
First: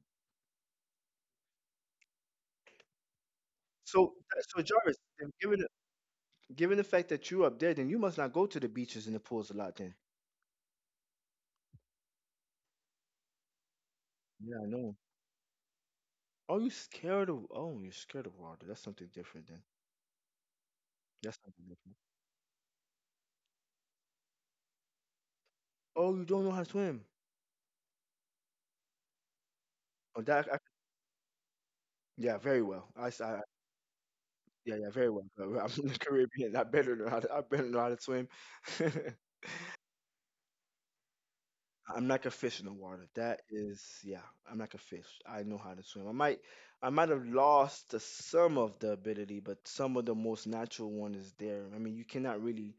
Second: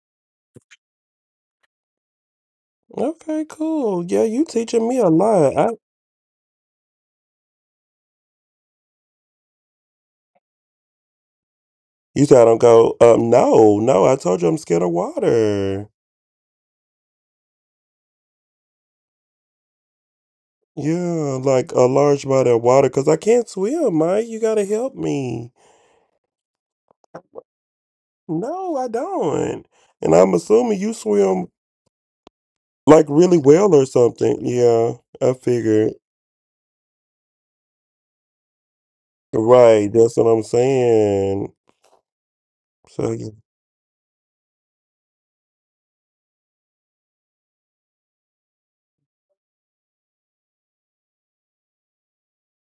Speaker 1: Okay, cool.
Speaker 2: So
Speaker 1: Yeah, you
Speaker 2: so
Speaker 1: teaching
Speaker 2: Jarvis,
Speaker 1: me a
Speaker 2: they've
Speaker 1: lot.
Speaker 2: given
Speaker 1: I,
Speaker 2: given the fact that you up there, then you must not go to the beaches and the pools a lot then.
Speaker 1: you said I don't go, no, no, I told you
Speaker 2: Yeah,
Speaker 1: I'm
Speaker 2: I
Speaker 1: scared of
Speaker 2: know.
Speaker 1: water.
Speaker 2: Oh, you're scared of water. That's something different then. That's
Speaker 1: Yeah,
Speaker 2: something
Speaker 1: like a
Speaker 2: different.
Speaker 1: large body of water because I can't swim, Mike. You gotta help me.
Speaker 2: Oh, you don't know how to swim.
Speaker 1: No, I don't. And
Speaker 2: Oh,
Speaker 1: I'm
Speaker 2: that I,
Speaker 1: assuming you swim
Speaker 2: yeah, very well.
Speaker 1: like really well or something.
Speaker 2: Yeah, yeah,
Speaker 1: Yeah,
Speaker 2: very well.
Speaker 1: I
Speaker 2: I'm from the
Speaker 1: figured.
Speaker 2: Caribbean. I better know how to swim.
Speaker 1: Right, that's what I'm saying.
Speaker 2: I'm like a fish in the water.
Speaker 1: So, yeah.
Speaker 2: That is, yeah, I'm like a fish. I know how to swim. I might have lost some of the ability, but some of the most natural one is there. I mean, you cannot really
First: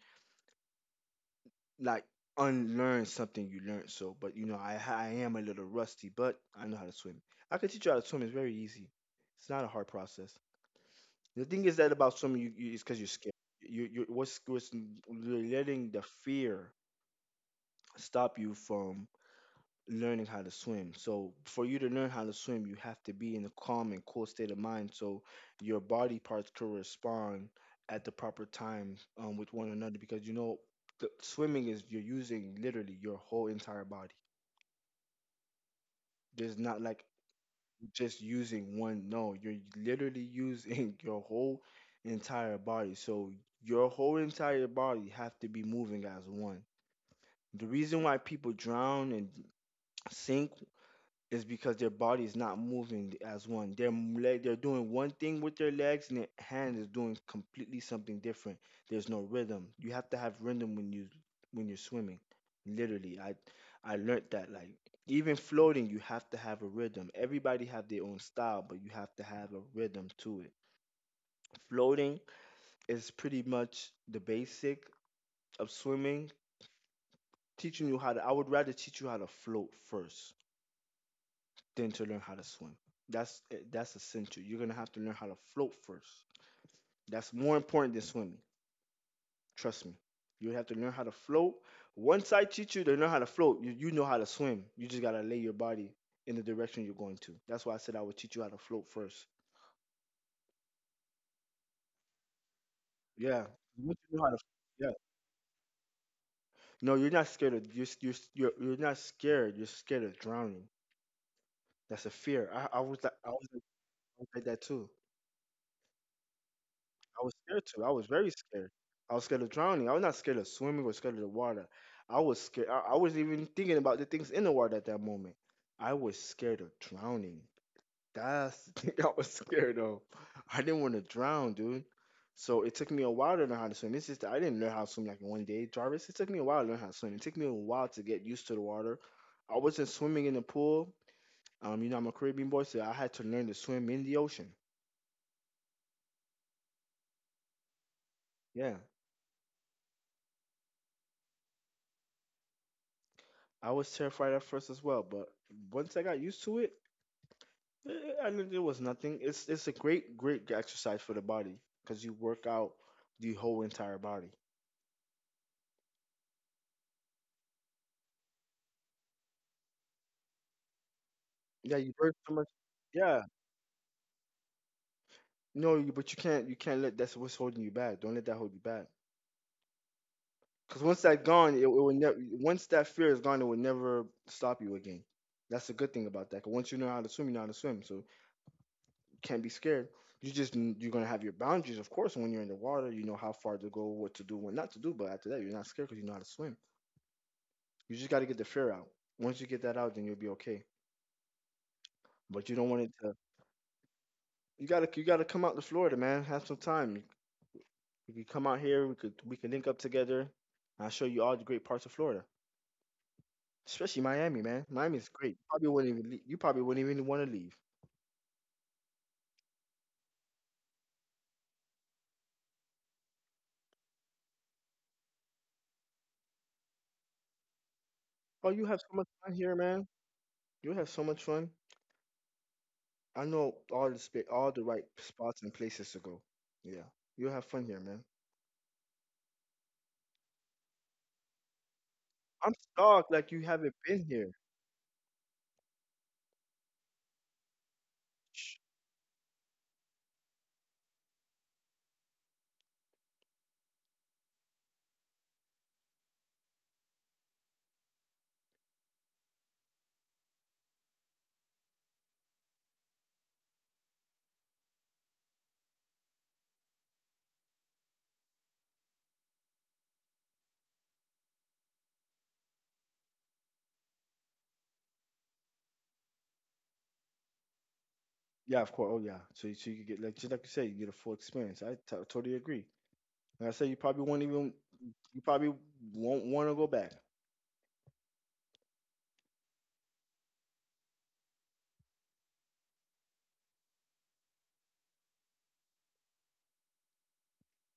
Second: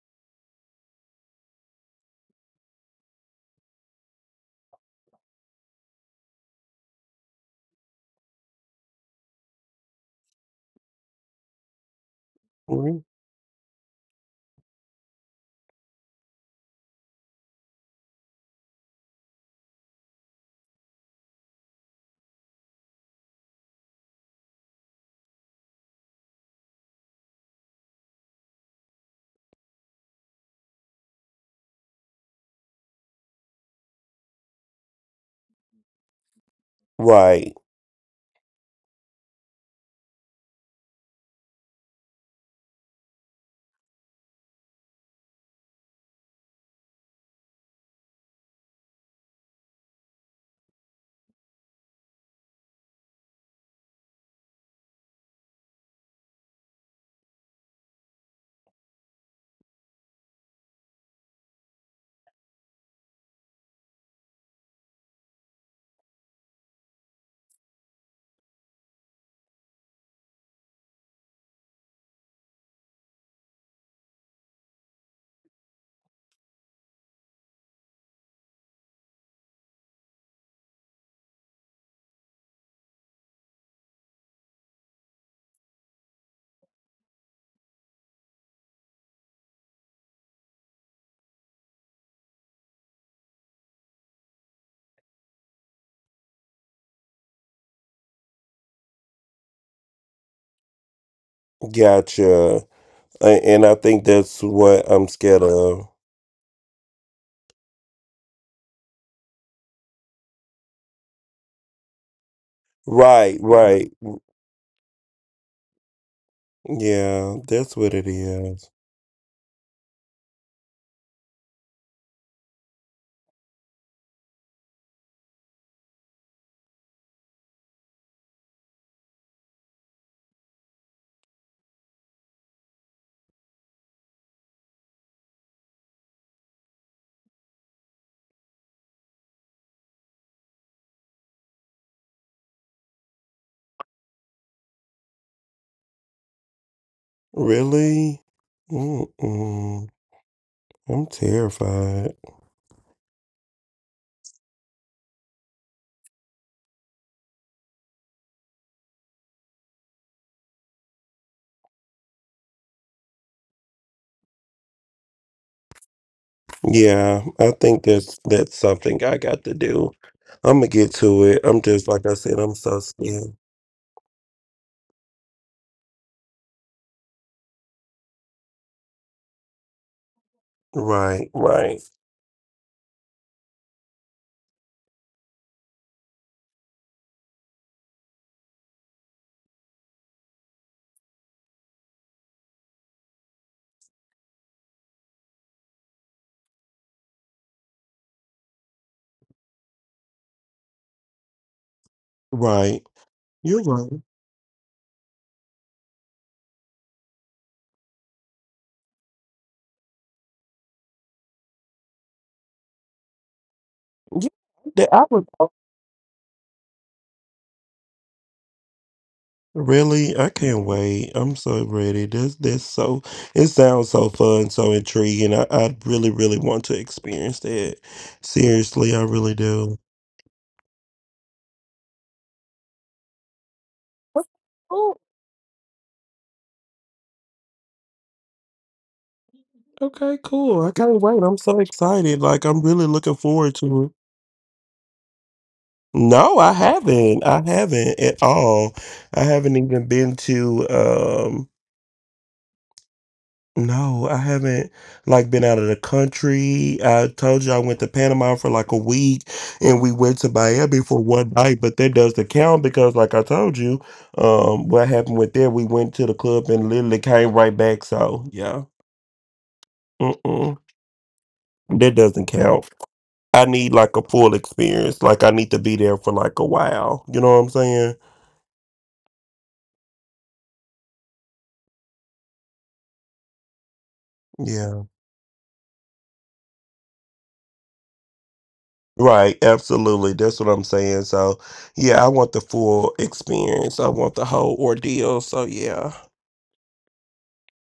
Speaker 2: like unlearn something you learned. So, but you know, I am a little rusty, but I know how to swim. I can teach you how to swim. It's very easy. It's not a hard process. The thing is that about swimming, you it's because
Speaker 1: Mhm.
Speaker 2: you're scared. You what's you're letting the fear stop you from learning how to swim. So for you to learn how to swim, you have to be in a calm and cool state of mind so your body parts correspond at the proper time with one another because the swimming is you're using literally your whole entire body. There's not like
Speaker 1: Right,
Speaker 2: just using one. No, you're literally using your whole entire body. So your whole entire body have to be moving as one. The reason why people drown and sink is because their body is not moving as one. Their leg, they're doing one thing with their legs, and their hand is doing completely something different. There's no rhythm. You have to have rhythm when you're swimming. Literally, I learned that. Like even floating, you have to have a rhythm. Everybody have their own style, but you have to have a rhythm to it. Floating is pretty much the basic of swimming. Teaching you how to, I would rather teach you how to float first than to learn how to swim. That's essential. You're gonna have to learn how to float first. That's more important than swimming. Trust me. You have to learn how to float. Once I teach you to learn how to float, you know how to swim. You just gotta lay your body in the direction you're going to. That's why I said I would teach you how to float first.
Speaker 1: gotcha. A-
Speaker 2: Yeah.
Speaker 1: And I
Speaker 2: Once
Speaker 1: think
Speaker 2: you know how to,
Speaker 1: that's what
Speaker 2: yeah.
Speaker 1: I'm scared of.
Speaker 2: No, you're not scared. You're scared of drowning. That's a fear.
Speaker 1: Right,
Speaker 2: I
Speaker 1: right.
Speaker 2: was like that too. I was
Speaker 1: Yeah,
Speaker 2: scared
Speaker 1: that's
Speaker 2: too. I
Speaker 1: what
Speaker 2: was
Speaker 1: it
Speaker 2: very
Speaker 1: is.
Speaker 2: scared. I was scared of drowning. I was not scared of swimming or scared of the water. I was scared. I wasn't even thinking about the things in the water at that moment. I was scared of drowning. That's the thing I was scared of. I didn't want to drown, dude. So it took me a while to learn how to swim. It's just that I didn't learn how to swim like in one day, Jarvis. It took me a while to learn how to swim. It took me a while to get used to the water. I wasn't swimming in the pool. I'm a Caribbean boy, so I had to learn to swim in the ocean.
Speaker 1: Really?
Speaker 2: Yeah.
Speaker 1: Mm-mm. I'm terrified.
Speaker 2: I was terrified at first as well, but once I got used to it, I mean, it was nothing. It's a great great exercise for the body because you work out the whole entire body.
Speaker 1: Yeah, I think that's something I got to do. I'm gonna get to it. I'm
Speaker 2: Yeah, you
Speaker 1: just
Speaker 2: burn
Speaker 1: like I
Speaker 2: so much.
Speaker 1: said. I'm so
Speaker 2: Yeah,
Speaker 1: scared.
Speaker 2: no, but you can't let that's what's holding you back. Don't let that hold you back. Because once that's
Speaker 1: Right,
Speaker 2: gone, it
Speaker 1: right,
Speaker 2: will never. Once that fear is gone, it will never stop you again. That's the good thing about that. 'Cause once you know how to swim, you know how to swim. So can't be scared. You're gonna have your boundaries, of course. When you're in the water, you know how far to go, what to do, what not to do. But after that, you're not scared because you know how to swim. You just gotta get the fear out. Once you get that out, then you'll be okay. But you don't want it
Speaker 1: right.
Speaker 2: to.
Speaker 1: You're right.
Speaker 2: You gotta come out to Florida, man. Have some time. You could come out here. We could link up together. I'll show you all the great parts of Florida, especially Miami,
Speaker 1: Yeah,
Speaker 2: man. Miami's
Speaker 1: I
Speaker 2: great.
Speaker 1: was
Speaker 2: You probably wouldn't even want to leave.
Speaker 1: really. I can't wait. I'm so ready. This so. It sounds so fun, so intriguing. I really really want to experience that.
Speaker 2: Oh, you have so
Speaker 1: Seriously,
Speaker 2: much
Speaker 1: I
Speaker 2: fun
Speaker 1: really
Speaker 2: here, man.
Speaker 1: do.
Speaker 2: You have so much fun. I know all the spa all the right
Speaker 1: Oh,
Speaker 2: spots and places to go. Yeah, you'll have fun here, man.
Speaker 1: okay, cool. I can't wait. I'm so excited.
Speaker 2: I'm
Speaker 1: Like I'm really
Speaker 2: shocked,
Speaker 1: looking
Speaker 2: like you
Speaker 1: forward
Speaker 2: haven't
Speaker 1: to it.
Speaker 2: been here.
Speaker 1: No, I haven't. I haven't at all. I haven't even been to no, I haven't like been out of the country. I told you I went to Panama for like a week and we went to Miami for one night, but that doesn't count because like I told you, what happened with that, we went to the club and literally came right back. So yeah. Mm-mm. That doesn't count. I need like a full experience. Like I need to be there for like a while. You know what I'm saying?
Speaker 2: Yeah, of course. Oh yeah. So you could get like just like you say, you get a full experience. Totally agree. And I say
Speaker 1: Yeah.
Speaker 2: you probably won't want to go back.
Speaker 1: Right, absolutely. That's what I'm saying. So, yeah, I want the full experience. I want the whole ordeal. So, yeah.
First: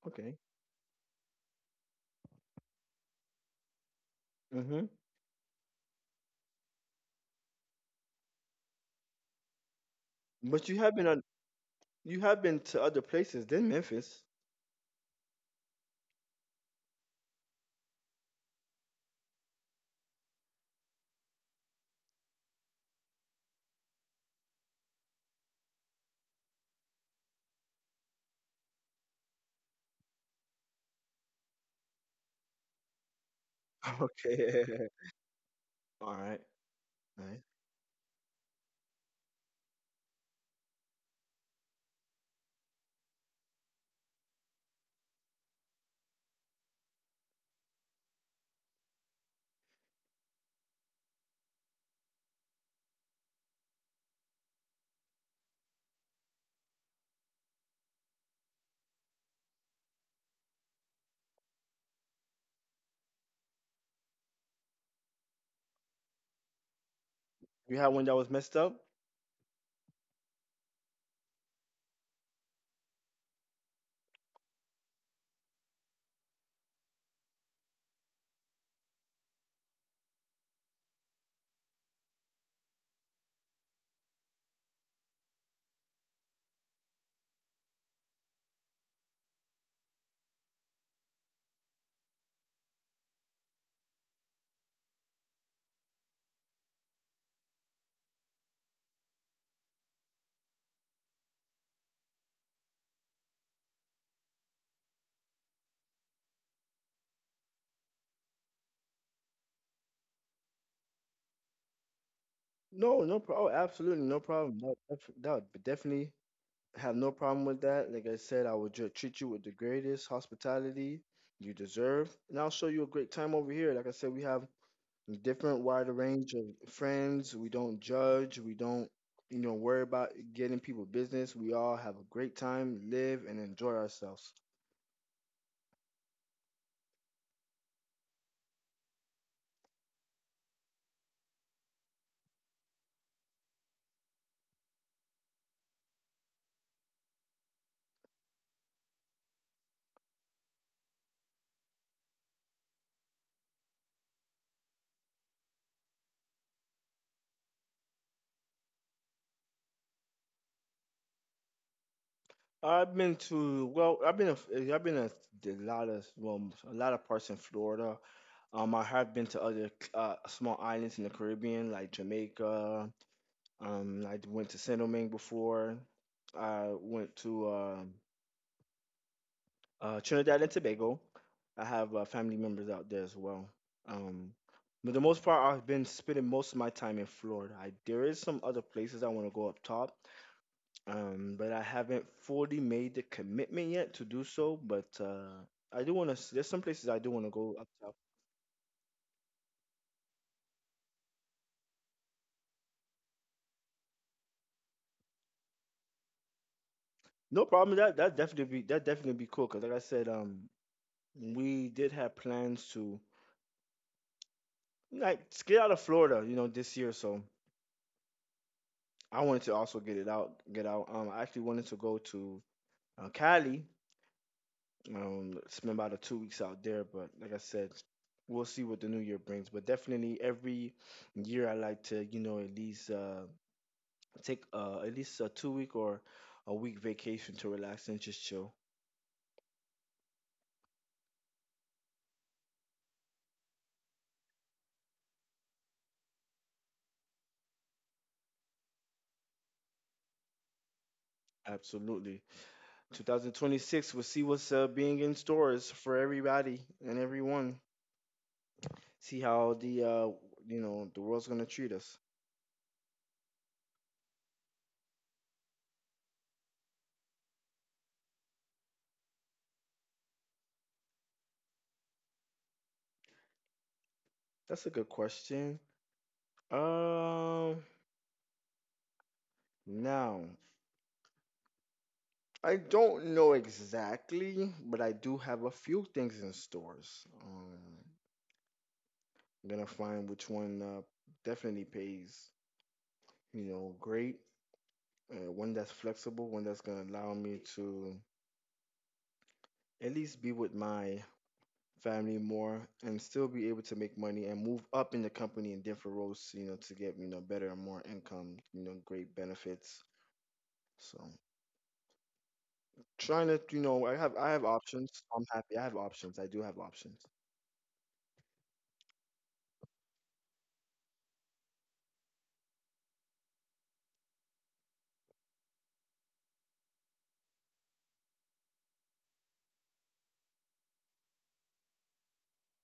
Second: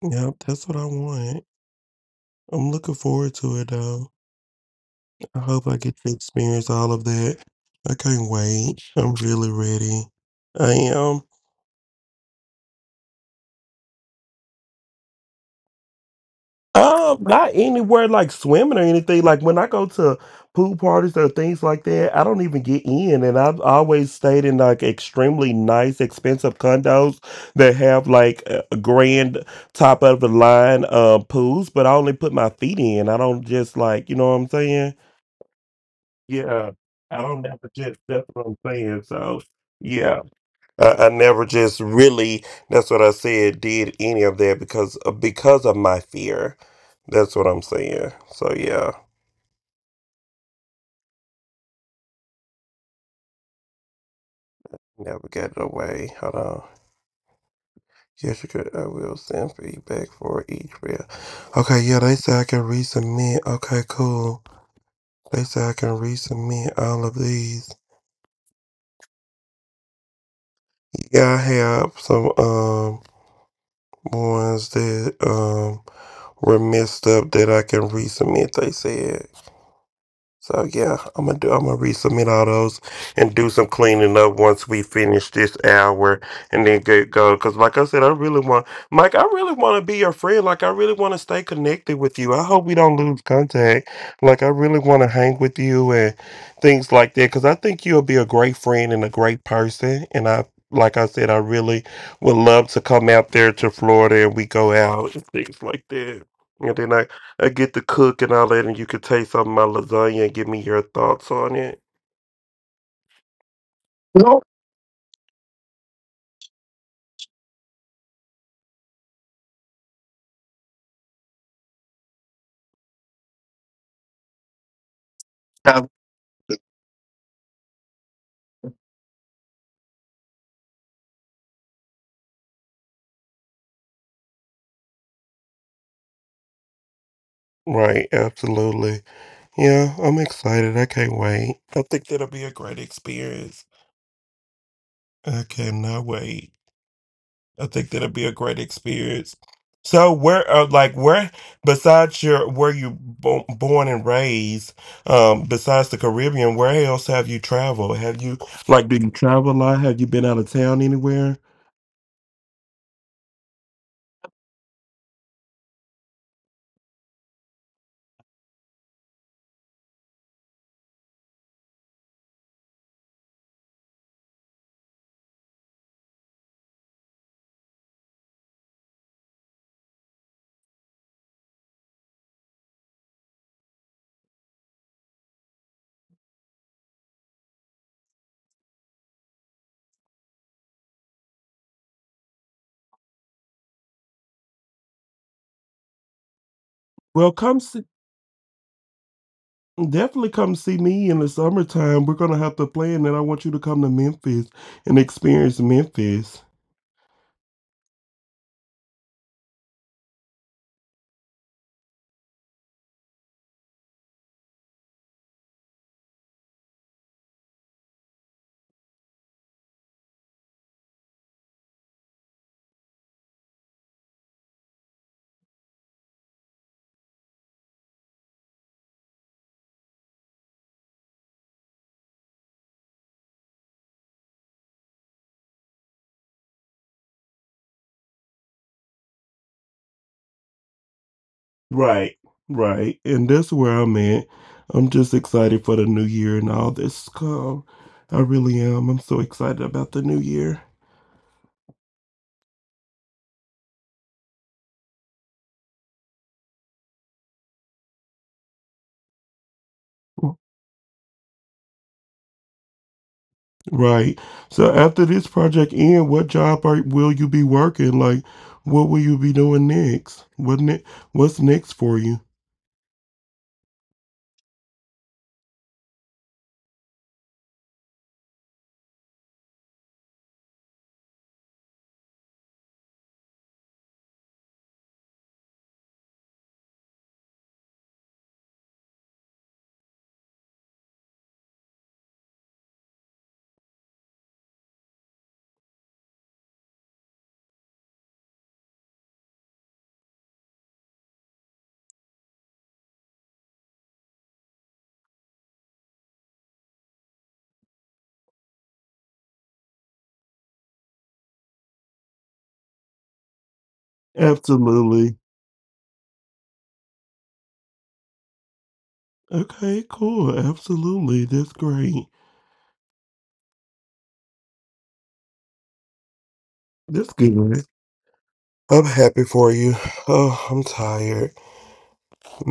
Speaker 1: Yep,
Speaker 2: Okay.
Speaker 1: that's what I want. I'm looking forward to it, though.
Speaker 2: Hmm.
Speaker 1: I hope I get to experience all of that. I can't wait. I'm really ready.
Speaker 2: But
Speaker 1: I am.
Speaker 2: you have been to other places than Memphis.
Speaker 1: Not anywhere like swimming or anything. Like when I go to pool parties or things like that, I don't even get in. And I've always stayed in like extremely nice, expensive condos that have like a grand top of the line pools, but I only put my feet in. I don't just like, you know what I'm
Speaker 2: Okay.
Speaker 1: saying?
Speaker 2: All right.
Speaker 1: Yeah. I
Speaker 2: All right.
Speaker 1: don't have to just that's what I'm saying. So yeah. I never just really that's what I said did any of that because because of my fear. That's what I'm saying. So yeah, never got it away. Hold on. Jessica, I will send feedback for each reel. Okay, yeah, they say I can resubmit. Okay, cool. They say I can resubmit all of these.
Speaker 2: You had one that was messed up?
Speaker 1: Yeah, I have some ones that were messed up that I can resubmit. They said. So yeah, I'm gonna do. I'm gonna resubmit all those and do some cleaning up once we finish this hour, and then get go. Because like I said, I really want, Mike. I really want to be your friend. Like I really want to stay connected with you. I hope we don't lose contact. Like I really want to hang with you and things like that. Because I think you'll be a great friend and a great person. And I, like I said, I really would love to come out there to Florida and we go out and things like that. And then I get to cook and all that, and you could taste some of my lasagna and give me your thoughts on it.
Speaker 2: No, no problem. Oh, absolutely, no
Speaker 1: No.
Speaker 2: problem. That would definitely have no problem with that. Like I said, I will treat you with the greatest hospitality you deserve, and I'll show you a great time over here. Like I said, we have a different
Speaker 1: Yeah.
Speaker 2: wider range of friends. We don't judge. We don't worry about getting people business. We all have a great time, live and enjoy ourselves.
Speaker 1: Right, absolutely. Yeah, I'm excited. I can't wait. I think that'll be a great experience. I cannot wait. I think that'll be a great experience. So, where, like, where, besides your, where you born and raised, besides the Caribbean, where else have you traveled? Have you, like, do you travel a lot? Have you been out of town anywhere?
Speaker 2: I've been to a lot of well, a lot of parts in Florida. I have been to other small islands in the Caribbean, like Jamaica. I went to Saint Domingue before. I went to Trinidad and Tobago. I have family members out there as well. Um, but the most part, I've been spending most of my time in Florida. There is some other places I want to go up top, but I haven't fully made the commitment yet to do so. But I do want to. There's some places I do want
Speaker 1: Well,
Speaker 2: to go
Speaker 1: come
Speaker 2: up top.
Speaker 1: Definitely come see me in the summertime. We're gonna have to plan that. I want you to come to Memphis and experience Memphis.
Speaker 2: No problem. That definitely be cool. 'Cause like I said, we did have plans to like to get out of Florida, this year. So I wanted to also get it out, get out. I actually wanted to go to Cali, spend about a 2 weeks out there. But like I said, we'll see what the new year brings. But definitely every year I like to, you know, at least take at least a 2 week or a week vacation to relax and just chill.
Speaker 1: Right, right. And that's where I'm at. I'm just excited for the new year and all this come. I really am. I'm so excited about the new year.
Speaker 2: Absolutely. 2026, we'll see what's being in stores for everybody and everyone. See how the you know the world's gonna treat us.
Speaker 1: Right. So after this project end, what job will you be working? Like, what will you be doing next? What's next for you?
Speaker 2: That's a good question. Um, Now I don't know exactly, but I do have a few things in stores. I'm gonna find which one definitely pays, you know, great. One that's flexible, one that's gonna allow me to at least be with my family more and still be able to make money and move up in the company in different roles, you know, to get, you know, better and more income, you know, great benefits. So, trying to, you know, I have options, so
Speaker 1: Absolutely.
Speaker 2: I'm happy. I have options. I do have options.
Speaker 1: Okay, cool. Absolutely. That's great. That's good. I'm happy for you. Oh, I'm tired.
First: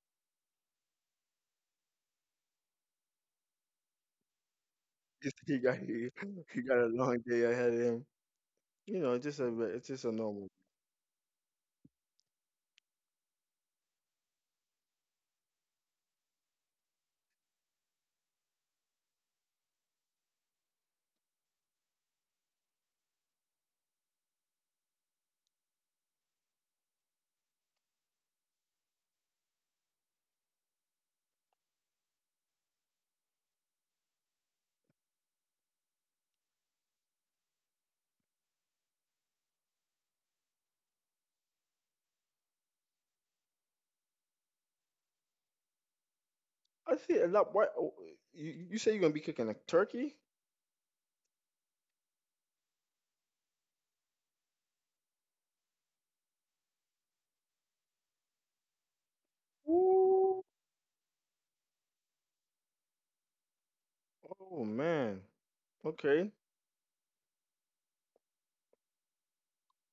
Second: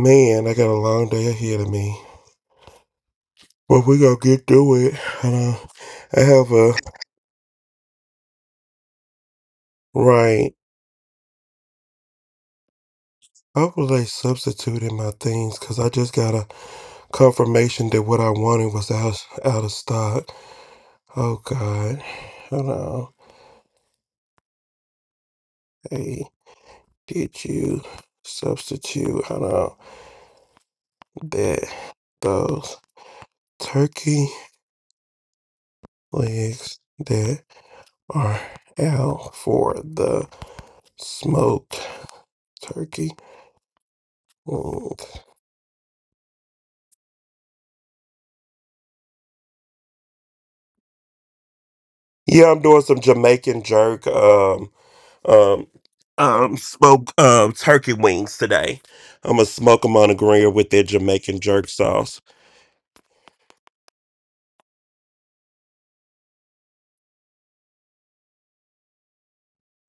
Speaker 1: Man, I got a long day ahead of me. But we gonna get through it. And,
Speaker 2: He got
Speaker 1: I have
Speaker 2: he
Speaker 1: a
Speaker 2: got a long day ahead of him. You know, it's just a it's just a normal.
Speaker 1: right. I was like substituting my things because I just got a confirmation that what I wanted was out of stock. Oh God. Hold on. Hey, did you substitute? I know that those turkey legs that are out for the smoked turkey. Mm.
Speaker 2: I see a lot. Why? Oh, you say you're gonna be cooking a turkey?
Speaker 1: Yeah, I'm doing some Jamaican jerk um smoked turkey wings today. I'm gonna smoke them on a
Speaker 2: Ooh,
Speaker 1: grill with their Jamaican jerk sauce.
Speaker 2: oh man, okay.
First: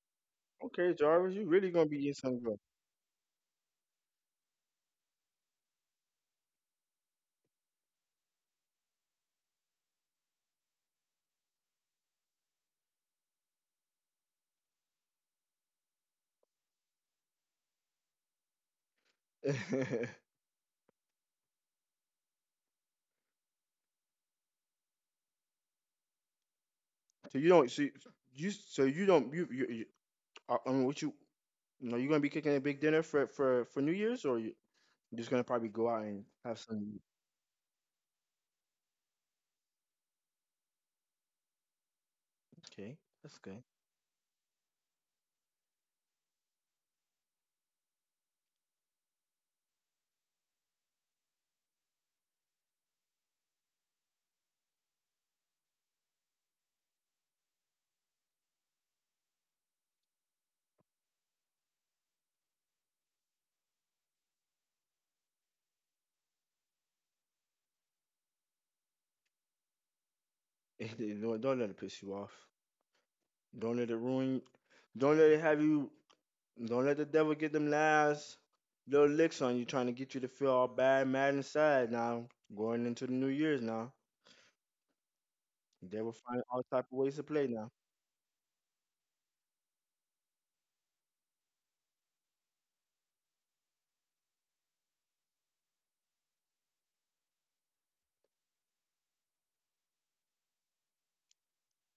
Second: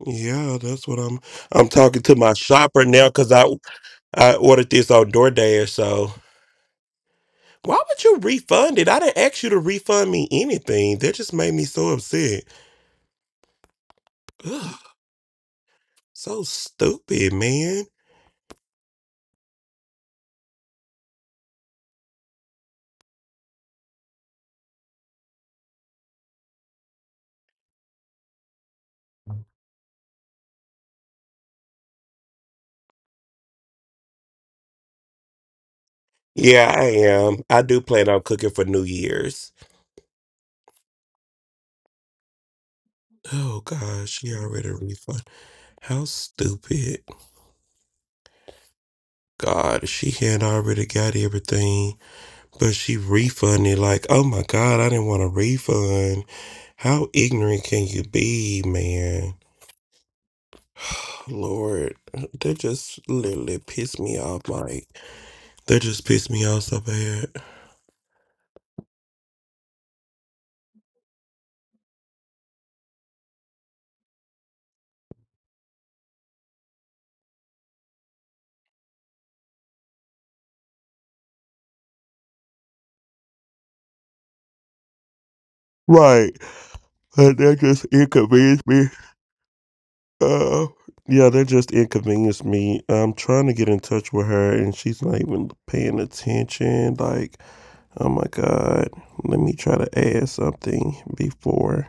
Speaker 1: Yeah, that's
Speaker 2: Okay,
Speaker 1: what I'm.
Speaker 2: Jarvis, you
Speaker 1: I'm
Speaker 2: really gonna be
Speaker 1: talking
Speaker 2: eating
Speaker 1: to my
Speaker 2: some good.
Speaker 1: shopper now because I ordered this on DoorDash. So why would you refund it? I didn't ask you to refund me anything. That just made me so upset. Ugh, so stupid, man.
Speaker 2: So you so you don't you you, you what you know, you gonna be cooking a big dinner for for New Year's, or you are just gonna probably go out and have
Speaker 1: Yeah, I
Speaker 2: some?
Speaker 1: am. I do plan on cooking for New Year's.
Speaker 2: Okay, that's
Speaker 1: Oh
Speaker 2: good.
Speaker 1: God, she already refund. How stupid. God, she had already got everything, but she refunded like, oh my God, I didn't want a refund. How ignorant can you be, man? Lord, that just literally pissed me off. Like, that just pissed me off so bad.
Speaker 2: Don't let it piss you off. Don't let it ruin. Don't let it have you. Don't let the devil get them last little licks on you, trying to get you to feel all bad, mad, and sad. Now going into the New Year's now, the devil
Speaker 1: Right.
Speaker 2: find all type of ways to
Speaker 1: But
Speaker 2: play
Speaker 1: that
Speaker 2: now.
Speaker 1: just inconvenienced me. Uh, yeah, that just inconvenienced me. I'm trying to get in touch with her, and she's not even paying attention. Like, oh my god, let me try to add something before.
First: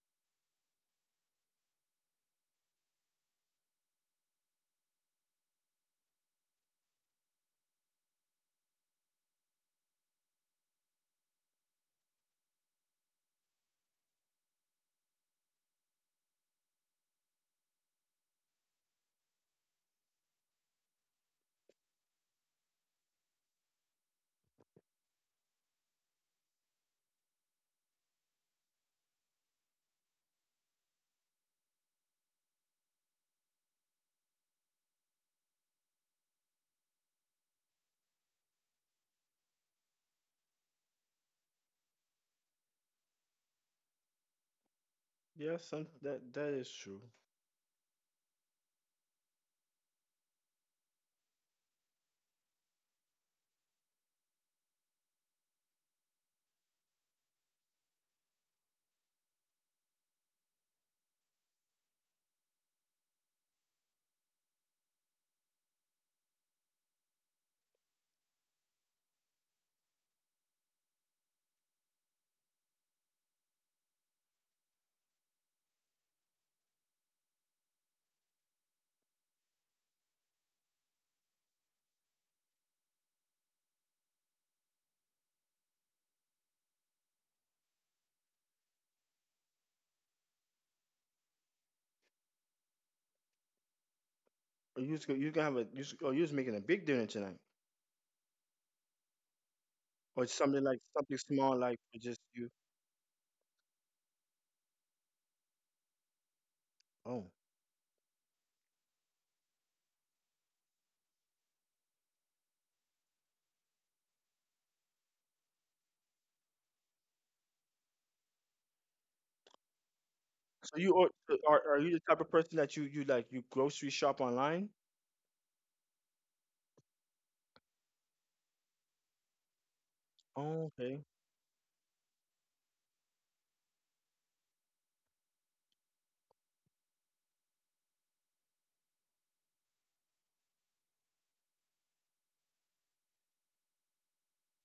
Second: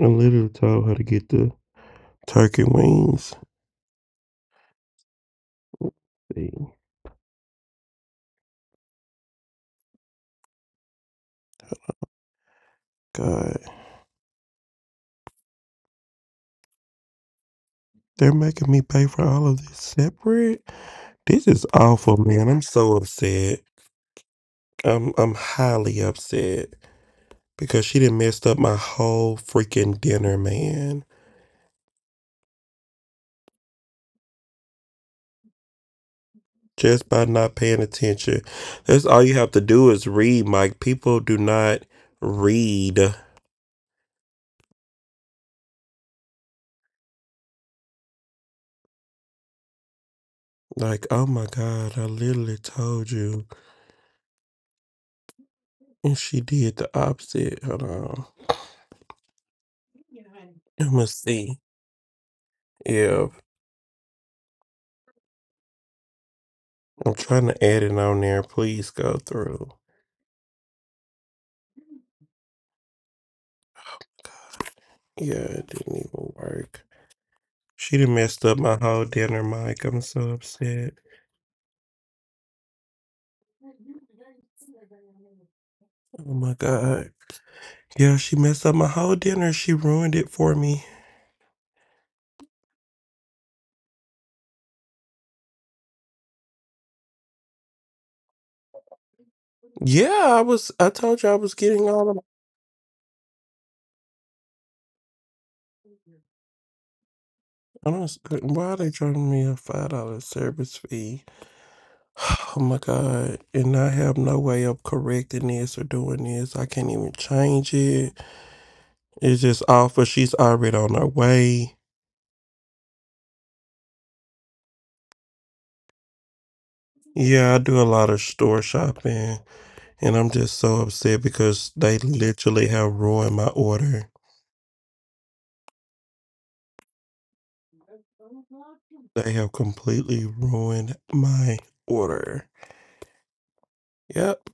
Speaker 1: I literally told her to get the turkey wings. Thing. God, they're making me pay for all of this separate. This is awful, man. I'm so upset. I'm highly upset because she didn't messed up my whole freaking dinner, man. Just by not paying attention. That's all you have to do is read, Mike. People do not read.
Speaker 2: Yeah, some that is true.
Speaker 1: Like, oh my God, I literally told you. And she did the opposite. Hold on. I am going to see. Yeah. I'm trying to add it on there. Please go through. Yeah, it didn't even work. She done messed up my whole dinner, Mike. I'm so upset. Oh my God. Yeah, she messed up my whole dinner. She ruined it for me.
Speaker 2: Or you just, you can have a you just, or you just making a big dinner tonight, or
Speaker 1: Yeah, I
Speaker 2: something like
Speaker 1: was. I
Speaker 2: something
Speaker 1: told you I
Speaker 2: small
Speaker 1: was
Speaker 2: like
Speaker 1: getting
Speaker 2: for
Speaker 1: all
Speaker 2: just
Speaker 1: of
Speaker 2: you? Oh,
Speaker 1: I'm just like, why are they charging me a $5 service fee? Oh my god! And I have no way of correcting this or doing this. I can't even change it. It's just awful. She's
Speaker 2: so
Speaker 1: already on her
Speaker 2: are
Speaker 1: way.
Speaker 2: you the type of person that you like you grocery shop online?
Speaker 1: Yeah, I do a lot of store shopping, and I'm
Speaker 2: Oh,
Speaker 1: just so
Speaker 2: okay.
Speaker 1: upset because they literally have ruined my order. They have completely ruined my order. Yep,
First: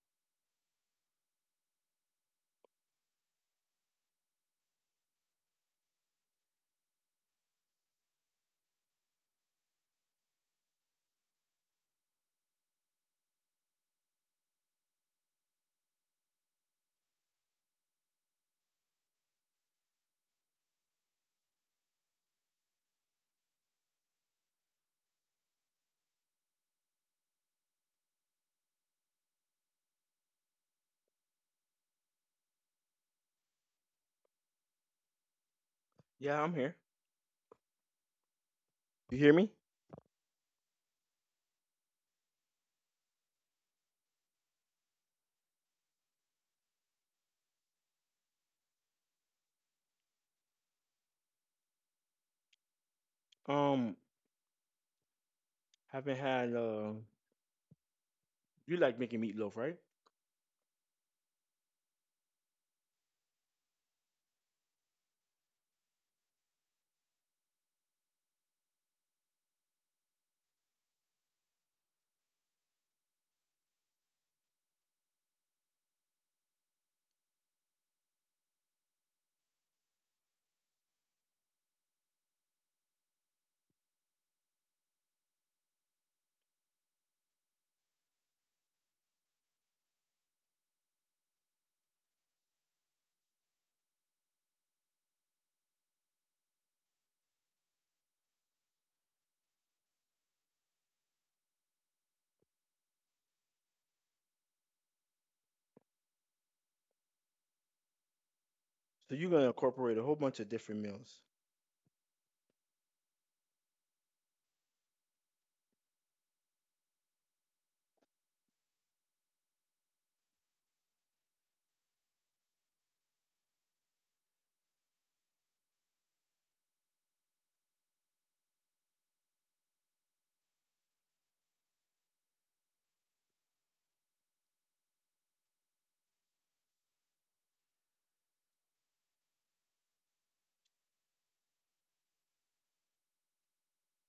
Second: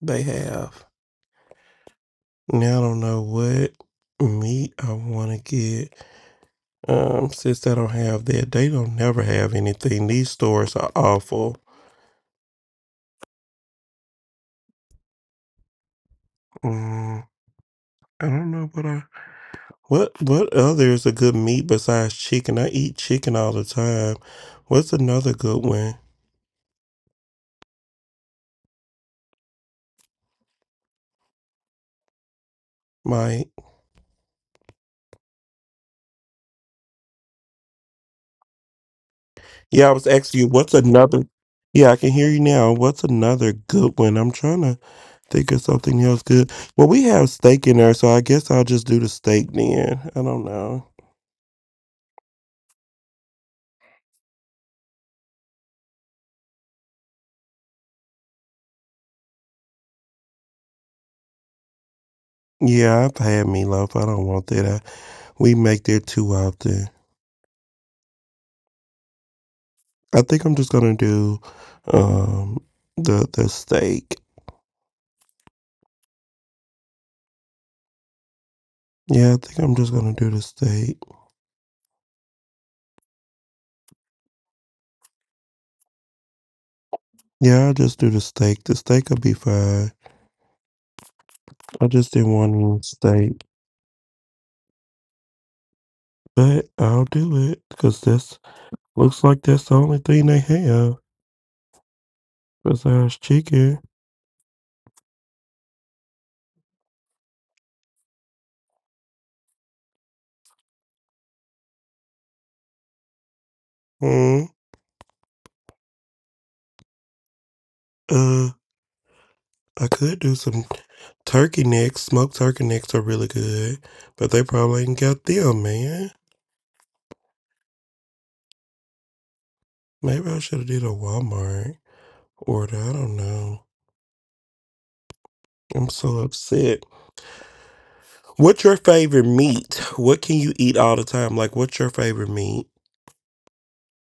Speaker 1: they have. Now I don't know what meat I want to get. Since they don't have that, they don't never have anything. These stores are awful. Mm, I don't know what other is a good meat besides chicken. I eat chicken all the time. What's another good one, Mike?
Speaker 2: Yeah, I'm here. You hear me?
Speaker 1: Yeah, I was asking you what's another. Yeah, I can hear you now. What's another good one? I'm trying to think of something else good. Well, we have steak in there, so I guess I'll just do the steak then. I don't know.
Speaker 2: Um, haven't had. You like making meatloaf, right?
Speaker 1: Yeah, I've had meatloaf. I don't want that. We make that too often. I think I'm just gonna do um the steak. Yeah, I think I'm just gonna do the steak. Yeah, I'll just do the steak. The steak will be fine. I just didn't want any steak, but I'll do it because this looks like that's the only thing they have besides chicken.
Speaker 2: So you're gonna incorporate a whole bunch of different meals.
Speaker 1: Hmm. uh, I could do some turkey necks. Smoked turkey necks are really good, but they probably ain't got them, man. Maybe I should have did a Walmart order. I don't know. I'm so upset. What's your favorite meat? What can you eat all the time? Like, what's your favorite meat?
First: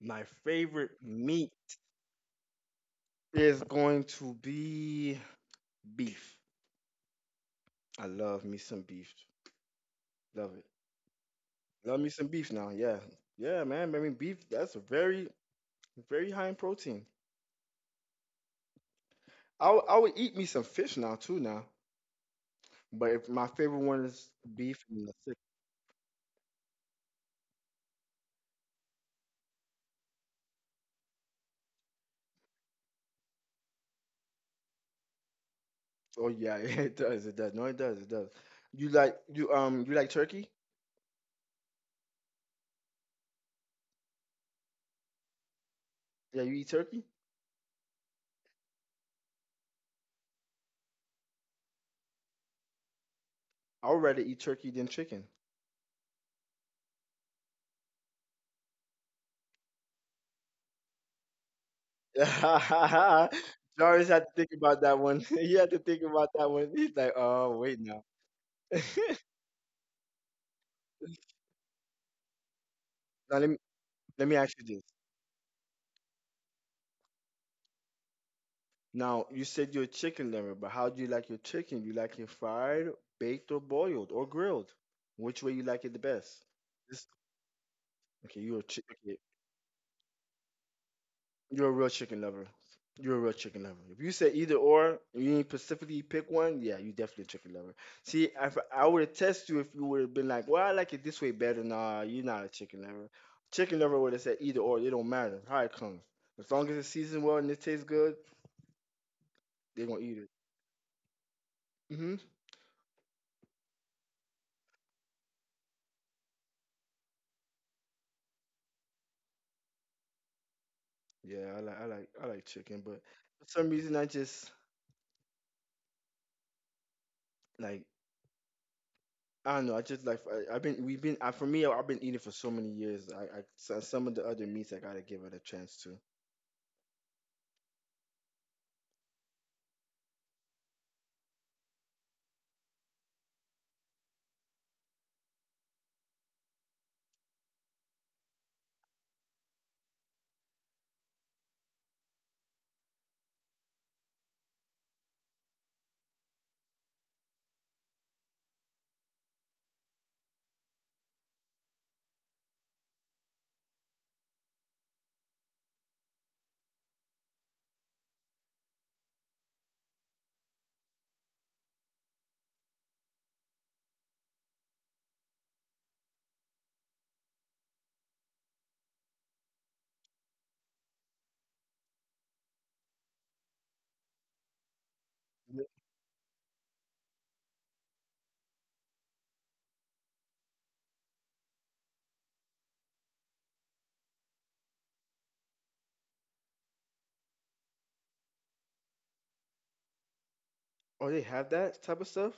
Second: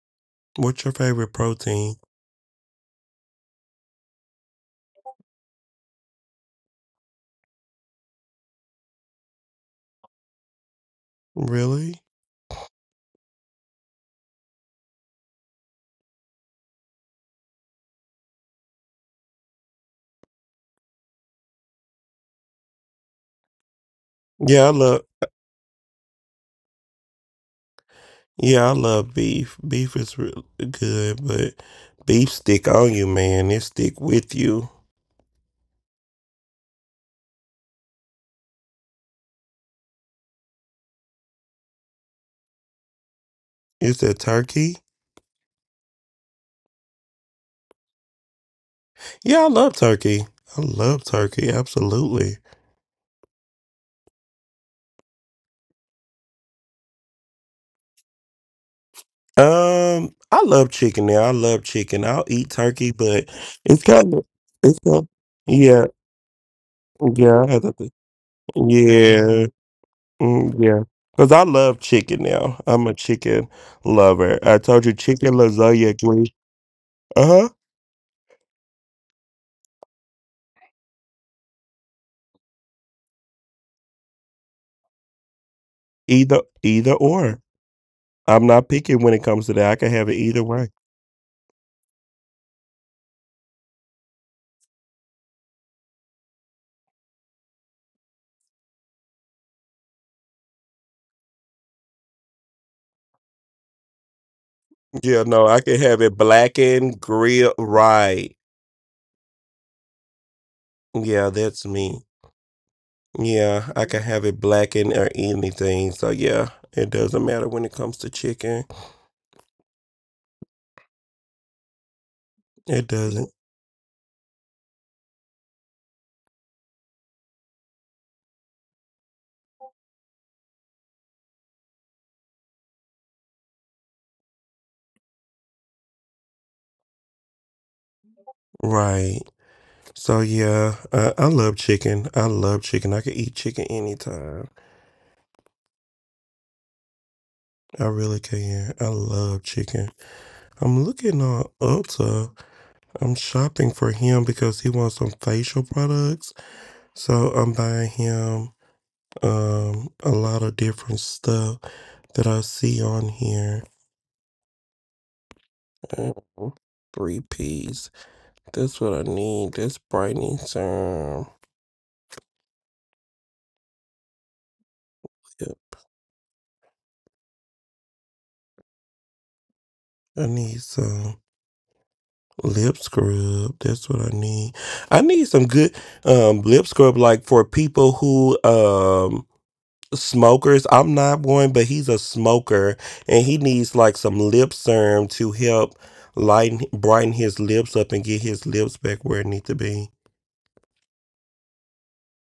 Speaker 2: My
Speaker 1: What's your
Speaker 2: favorite
Speaker 1: favorite
Speaker 2: meat
Speaker 1: protein?
Speaker 2: is going to be beef. I love me some beef. Love it.
Speaker 1: Really?
Speaker 2: Love me some beef now. Yeah, yeah, man. I mean, beef. That's a very, very high in protein. I would eat me some fish now too now. But if my favorite one is
Speaker 1: Yeah, I
Speaker 2: beef
Speaker 1: love.
Speaker 2: and the sick.
Speaker 1: Yeah, I love beef. Beef is really good, but beef stick on you, man. It stick with you.
Speaker 2: Oh yeah, it does. It does. No, it does. It does. You like turkey?
Speaker 1: Is that turkey?
Speaker 2: Yeah, you eat turkey?
Speaker 1: Yeah, I love turkey. I love turkey. Absolutely.
Speaker 2: I would rather eat turkey than chicken.
Speaker 1: I love chicken. Now I love chicken. I'll eat turkey, but it's
Speaker 2: Jarvis had
Speaker 1: kind
Speaker 2: to
Speaker 1: of
Speaker 2: think about
Speaker 1: it's
Speaker 2: that one.
Speaker 1: kind.
Speaker 2: He had to
Speaker 1: Yeah,
Speaker 2: think about that one. He's like, oh
Speaker 1: yeah. I
Speaker 2: wait
Speaker 1: have
Speaker 2: now.
Speaker 1: to.
Speaker 2: Now
Speaker 1: Yeah. Mm, yeah. Because I love chicken now. I'm a
Speaker 2: let me
Speaker 1: chicken
Speaker 2: let me ask
Speaker 1: lover.
Speaker 2: you
Speaker 1: I
Speaker 2: this.
Speaker 1: told you chicken lasagna green. Uh-huh.
Speaker 2: Now you said you're a chicken lover, but how do you like your chicken? You like it fried, baked, or boiled, or grilled? Which way you like it the best?
Speaker 1: Either
Speaker 2: This,
Speaker 1: either or.
Speaker 2: okay, you're a
Speaker 1: I'm not
Speaker 2: chicken.
Speaker 1: picking when it comes to that. I can have it either way.
Speaker 2: You're a real chicken lover. You're a real chicken lover. If you say either or, you didn't specifically pick one, yeah, you definitely a chicken lover. See, I would attest you if you would have been like, well, I like it this way better. Nah, you're not a chicken lover. Chicken lover would have said either or. It don't matter
Speaker 1: Yeah,
Speaker 2: how
Speaker 1: no,
Speaker 2: it
Speaker 1: I can
Speaker 2: comes.
Speaker 1: have it
Speaker 2: As long as it's
Speaker 1: blackened,
Speaker 2: seasoned well and it
Speaker 1: grilled,
Speaker 2: tastes good,
Speaker 1: right.
Speaker 2: they're gonna eat it.
Speaker 1: Yeah, that's
Speaker 2: Hmm.
Speaker 1: me. Yeah, I can have it blackened or anything. So yeah, it doesn't matter when it comes to chicken.
Speaker 2: Yeah, I like I like chicken, but
Speaker 1: It
Speaker 2: for
Speaker 1: doesn't.
Speaker 2: some reason I just like, I don't know. I just like I've been I've been eating for so many years. Some of the other meats I gotta give it a chance to.
Speaker 1: Right. So yeah, I love chicken. I love chicken. I can eat chicken anytime. I really can. I love chicken. I'm looking on Ulta. I'm shopping for him because he wants some facial products. So I'm buying him a lot of different stuff that I see on here. Oh, Three P's. That's what I need. That's brightening serum. Yep. I need some lip scrub. That's what I need. I need some good lip scrub like for people who smokers. I'm not one, but he's a smoker and he needs like some lip serum to help lighten brighten his lips up and get his lips back where it need to be.
Speaker 2: Oh, they have that type of stuff?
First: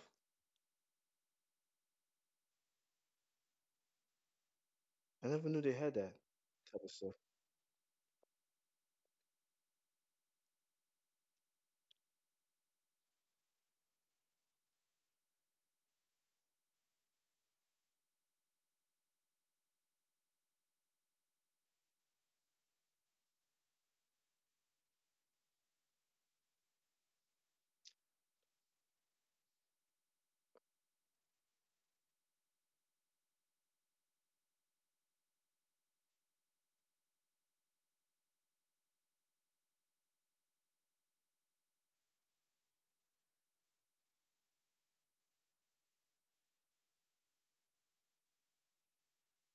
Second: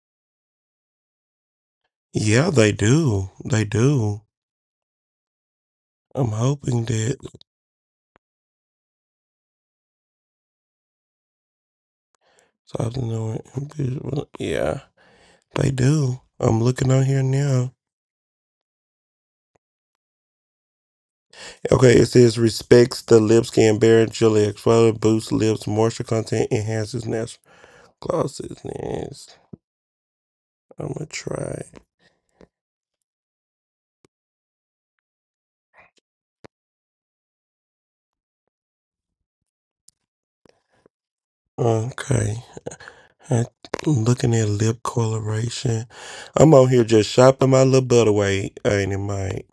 Speaker 1: Yeah, they do. They do.
Speaker 2: I never knew they had that
Speaker 1: I'm
Speaker 2: type
Speaker 1: hoping
Speaker 2: of stuff.
Speaker 1: that something or yeah, they do. I'm looking on here now. Okay, it says respects the lip skin barrier, gently exfoliates, boosts lips moisture content, enhances natural glosses. Yes, I'm gonna try it. Okay. And looking at lip coloration. I'm on here just shopping my little butterway, ain't it, Mike?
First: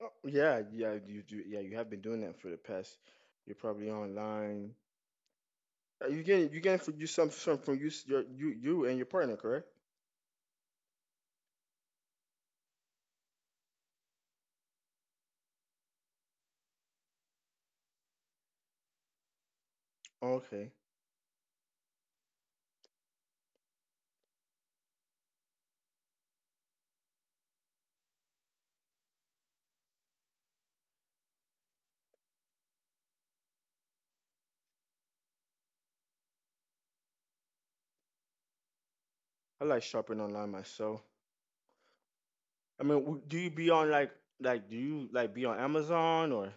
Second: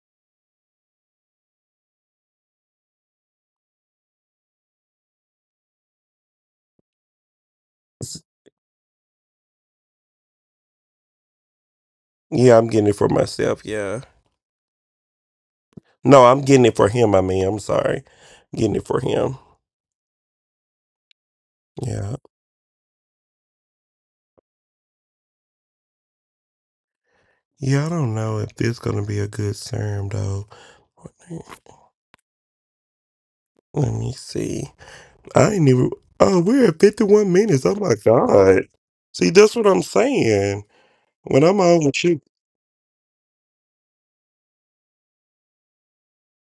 Speaker 2: Oh, yeah, yeah, you do. Yeah, you have been doing that for the past. You're probably online. You getting for you some from
Speaker 1: S-
Speaker 2: you you and your partner, correct?
Speaker 1: Yeah, I'm getting it for myself, yeah. No, I'm getting it for him, I mean, I'm sorry. Getting it for him.
Speaker 2: Okay,
Speaker 1: Yeah. Yeah, I don't know if this gonna be a good serum though. Let me see. I ain't even oh, we're at 51 minutes. Oh my god. See, that's
Speaker 2: I
Speaker 1: what
Speaker 2: like
Speaker 1: I'm
Speaker 2: shopping online
Speaker 1: saying.
Speaker 2: myself.
Speaker 1: When I'm on with you
Speaker 2: I mean, do you be on like, do you like be on Amazon, or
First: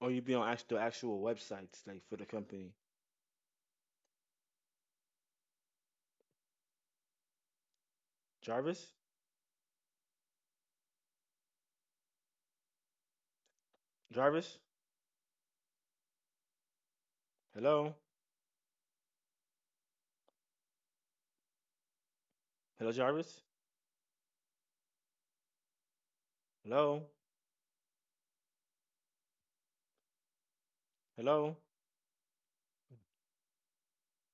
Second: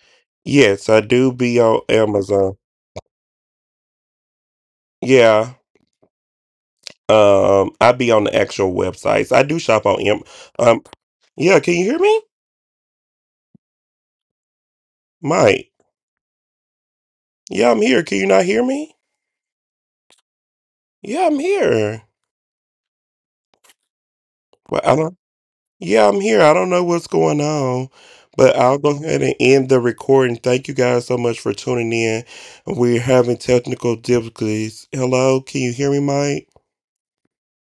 Speaker 2: you be on actual the
Speaker 1: Yes, I
Speaker 2: actual
Speaker 1: do be on
Speaker 2: websites like for the
Speaker 1: Amazon.
Speaker 2: company?
Speaker 1: Yeah. I be on the actual
Speaker 2: Jarvis,
Speaker 1: websites. I do shop on M. Um, yeah, can you hear me,
Speaker 2: Jarvis,
Speaker 1: Mike? Yeah, I'm
Speaker 2: hello,
Speaker 1: here. Can you not hear me? Yeah, I'm here.
Speaker 2: hello, Jarvis,
Speaker 1: Well, I don't. Yeah, I'm here. I don't know
Speaker 2: hello,
Speaker 1: what's going on, but I'll go ahead and end the recording. Thank you guys so much for
Speaker 2: hello.
Speaker 1: tuning in. We're having technical difficulties. Hello, can you hear me, Mike?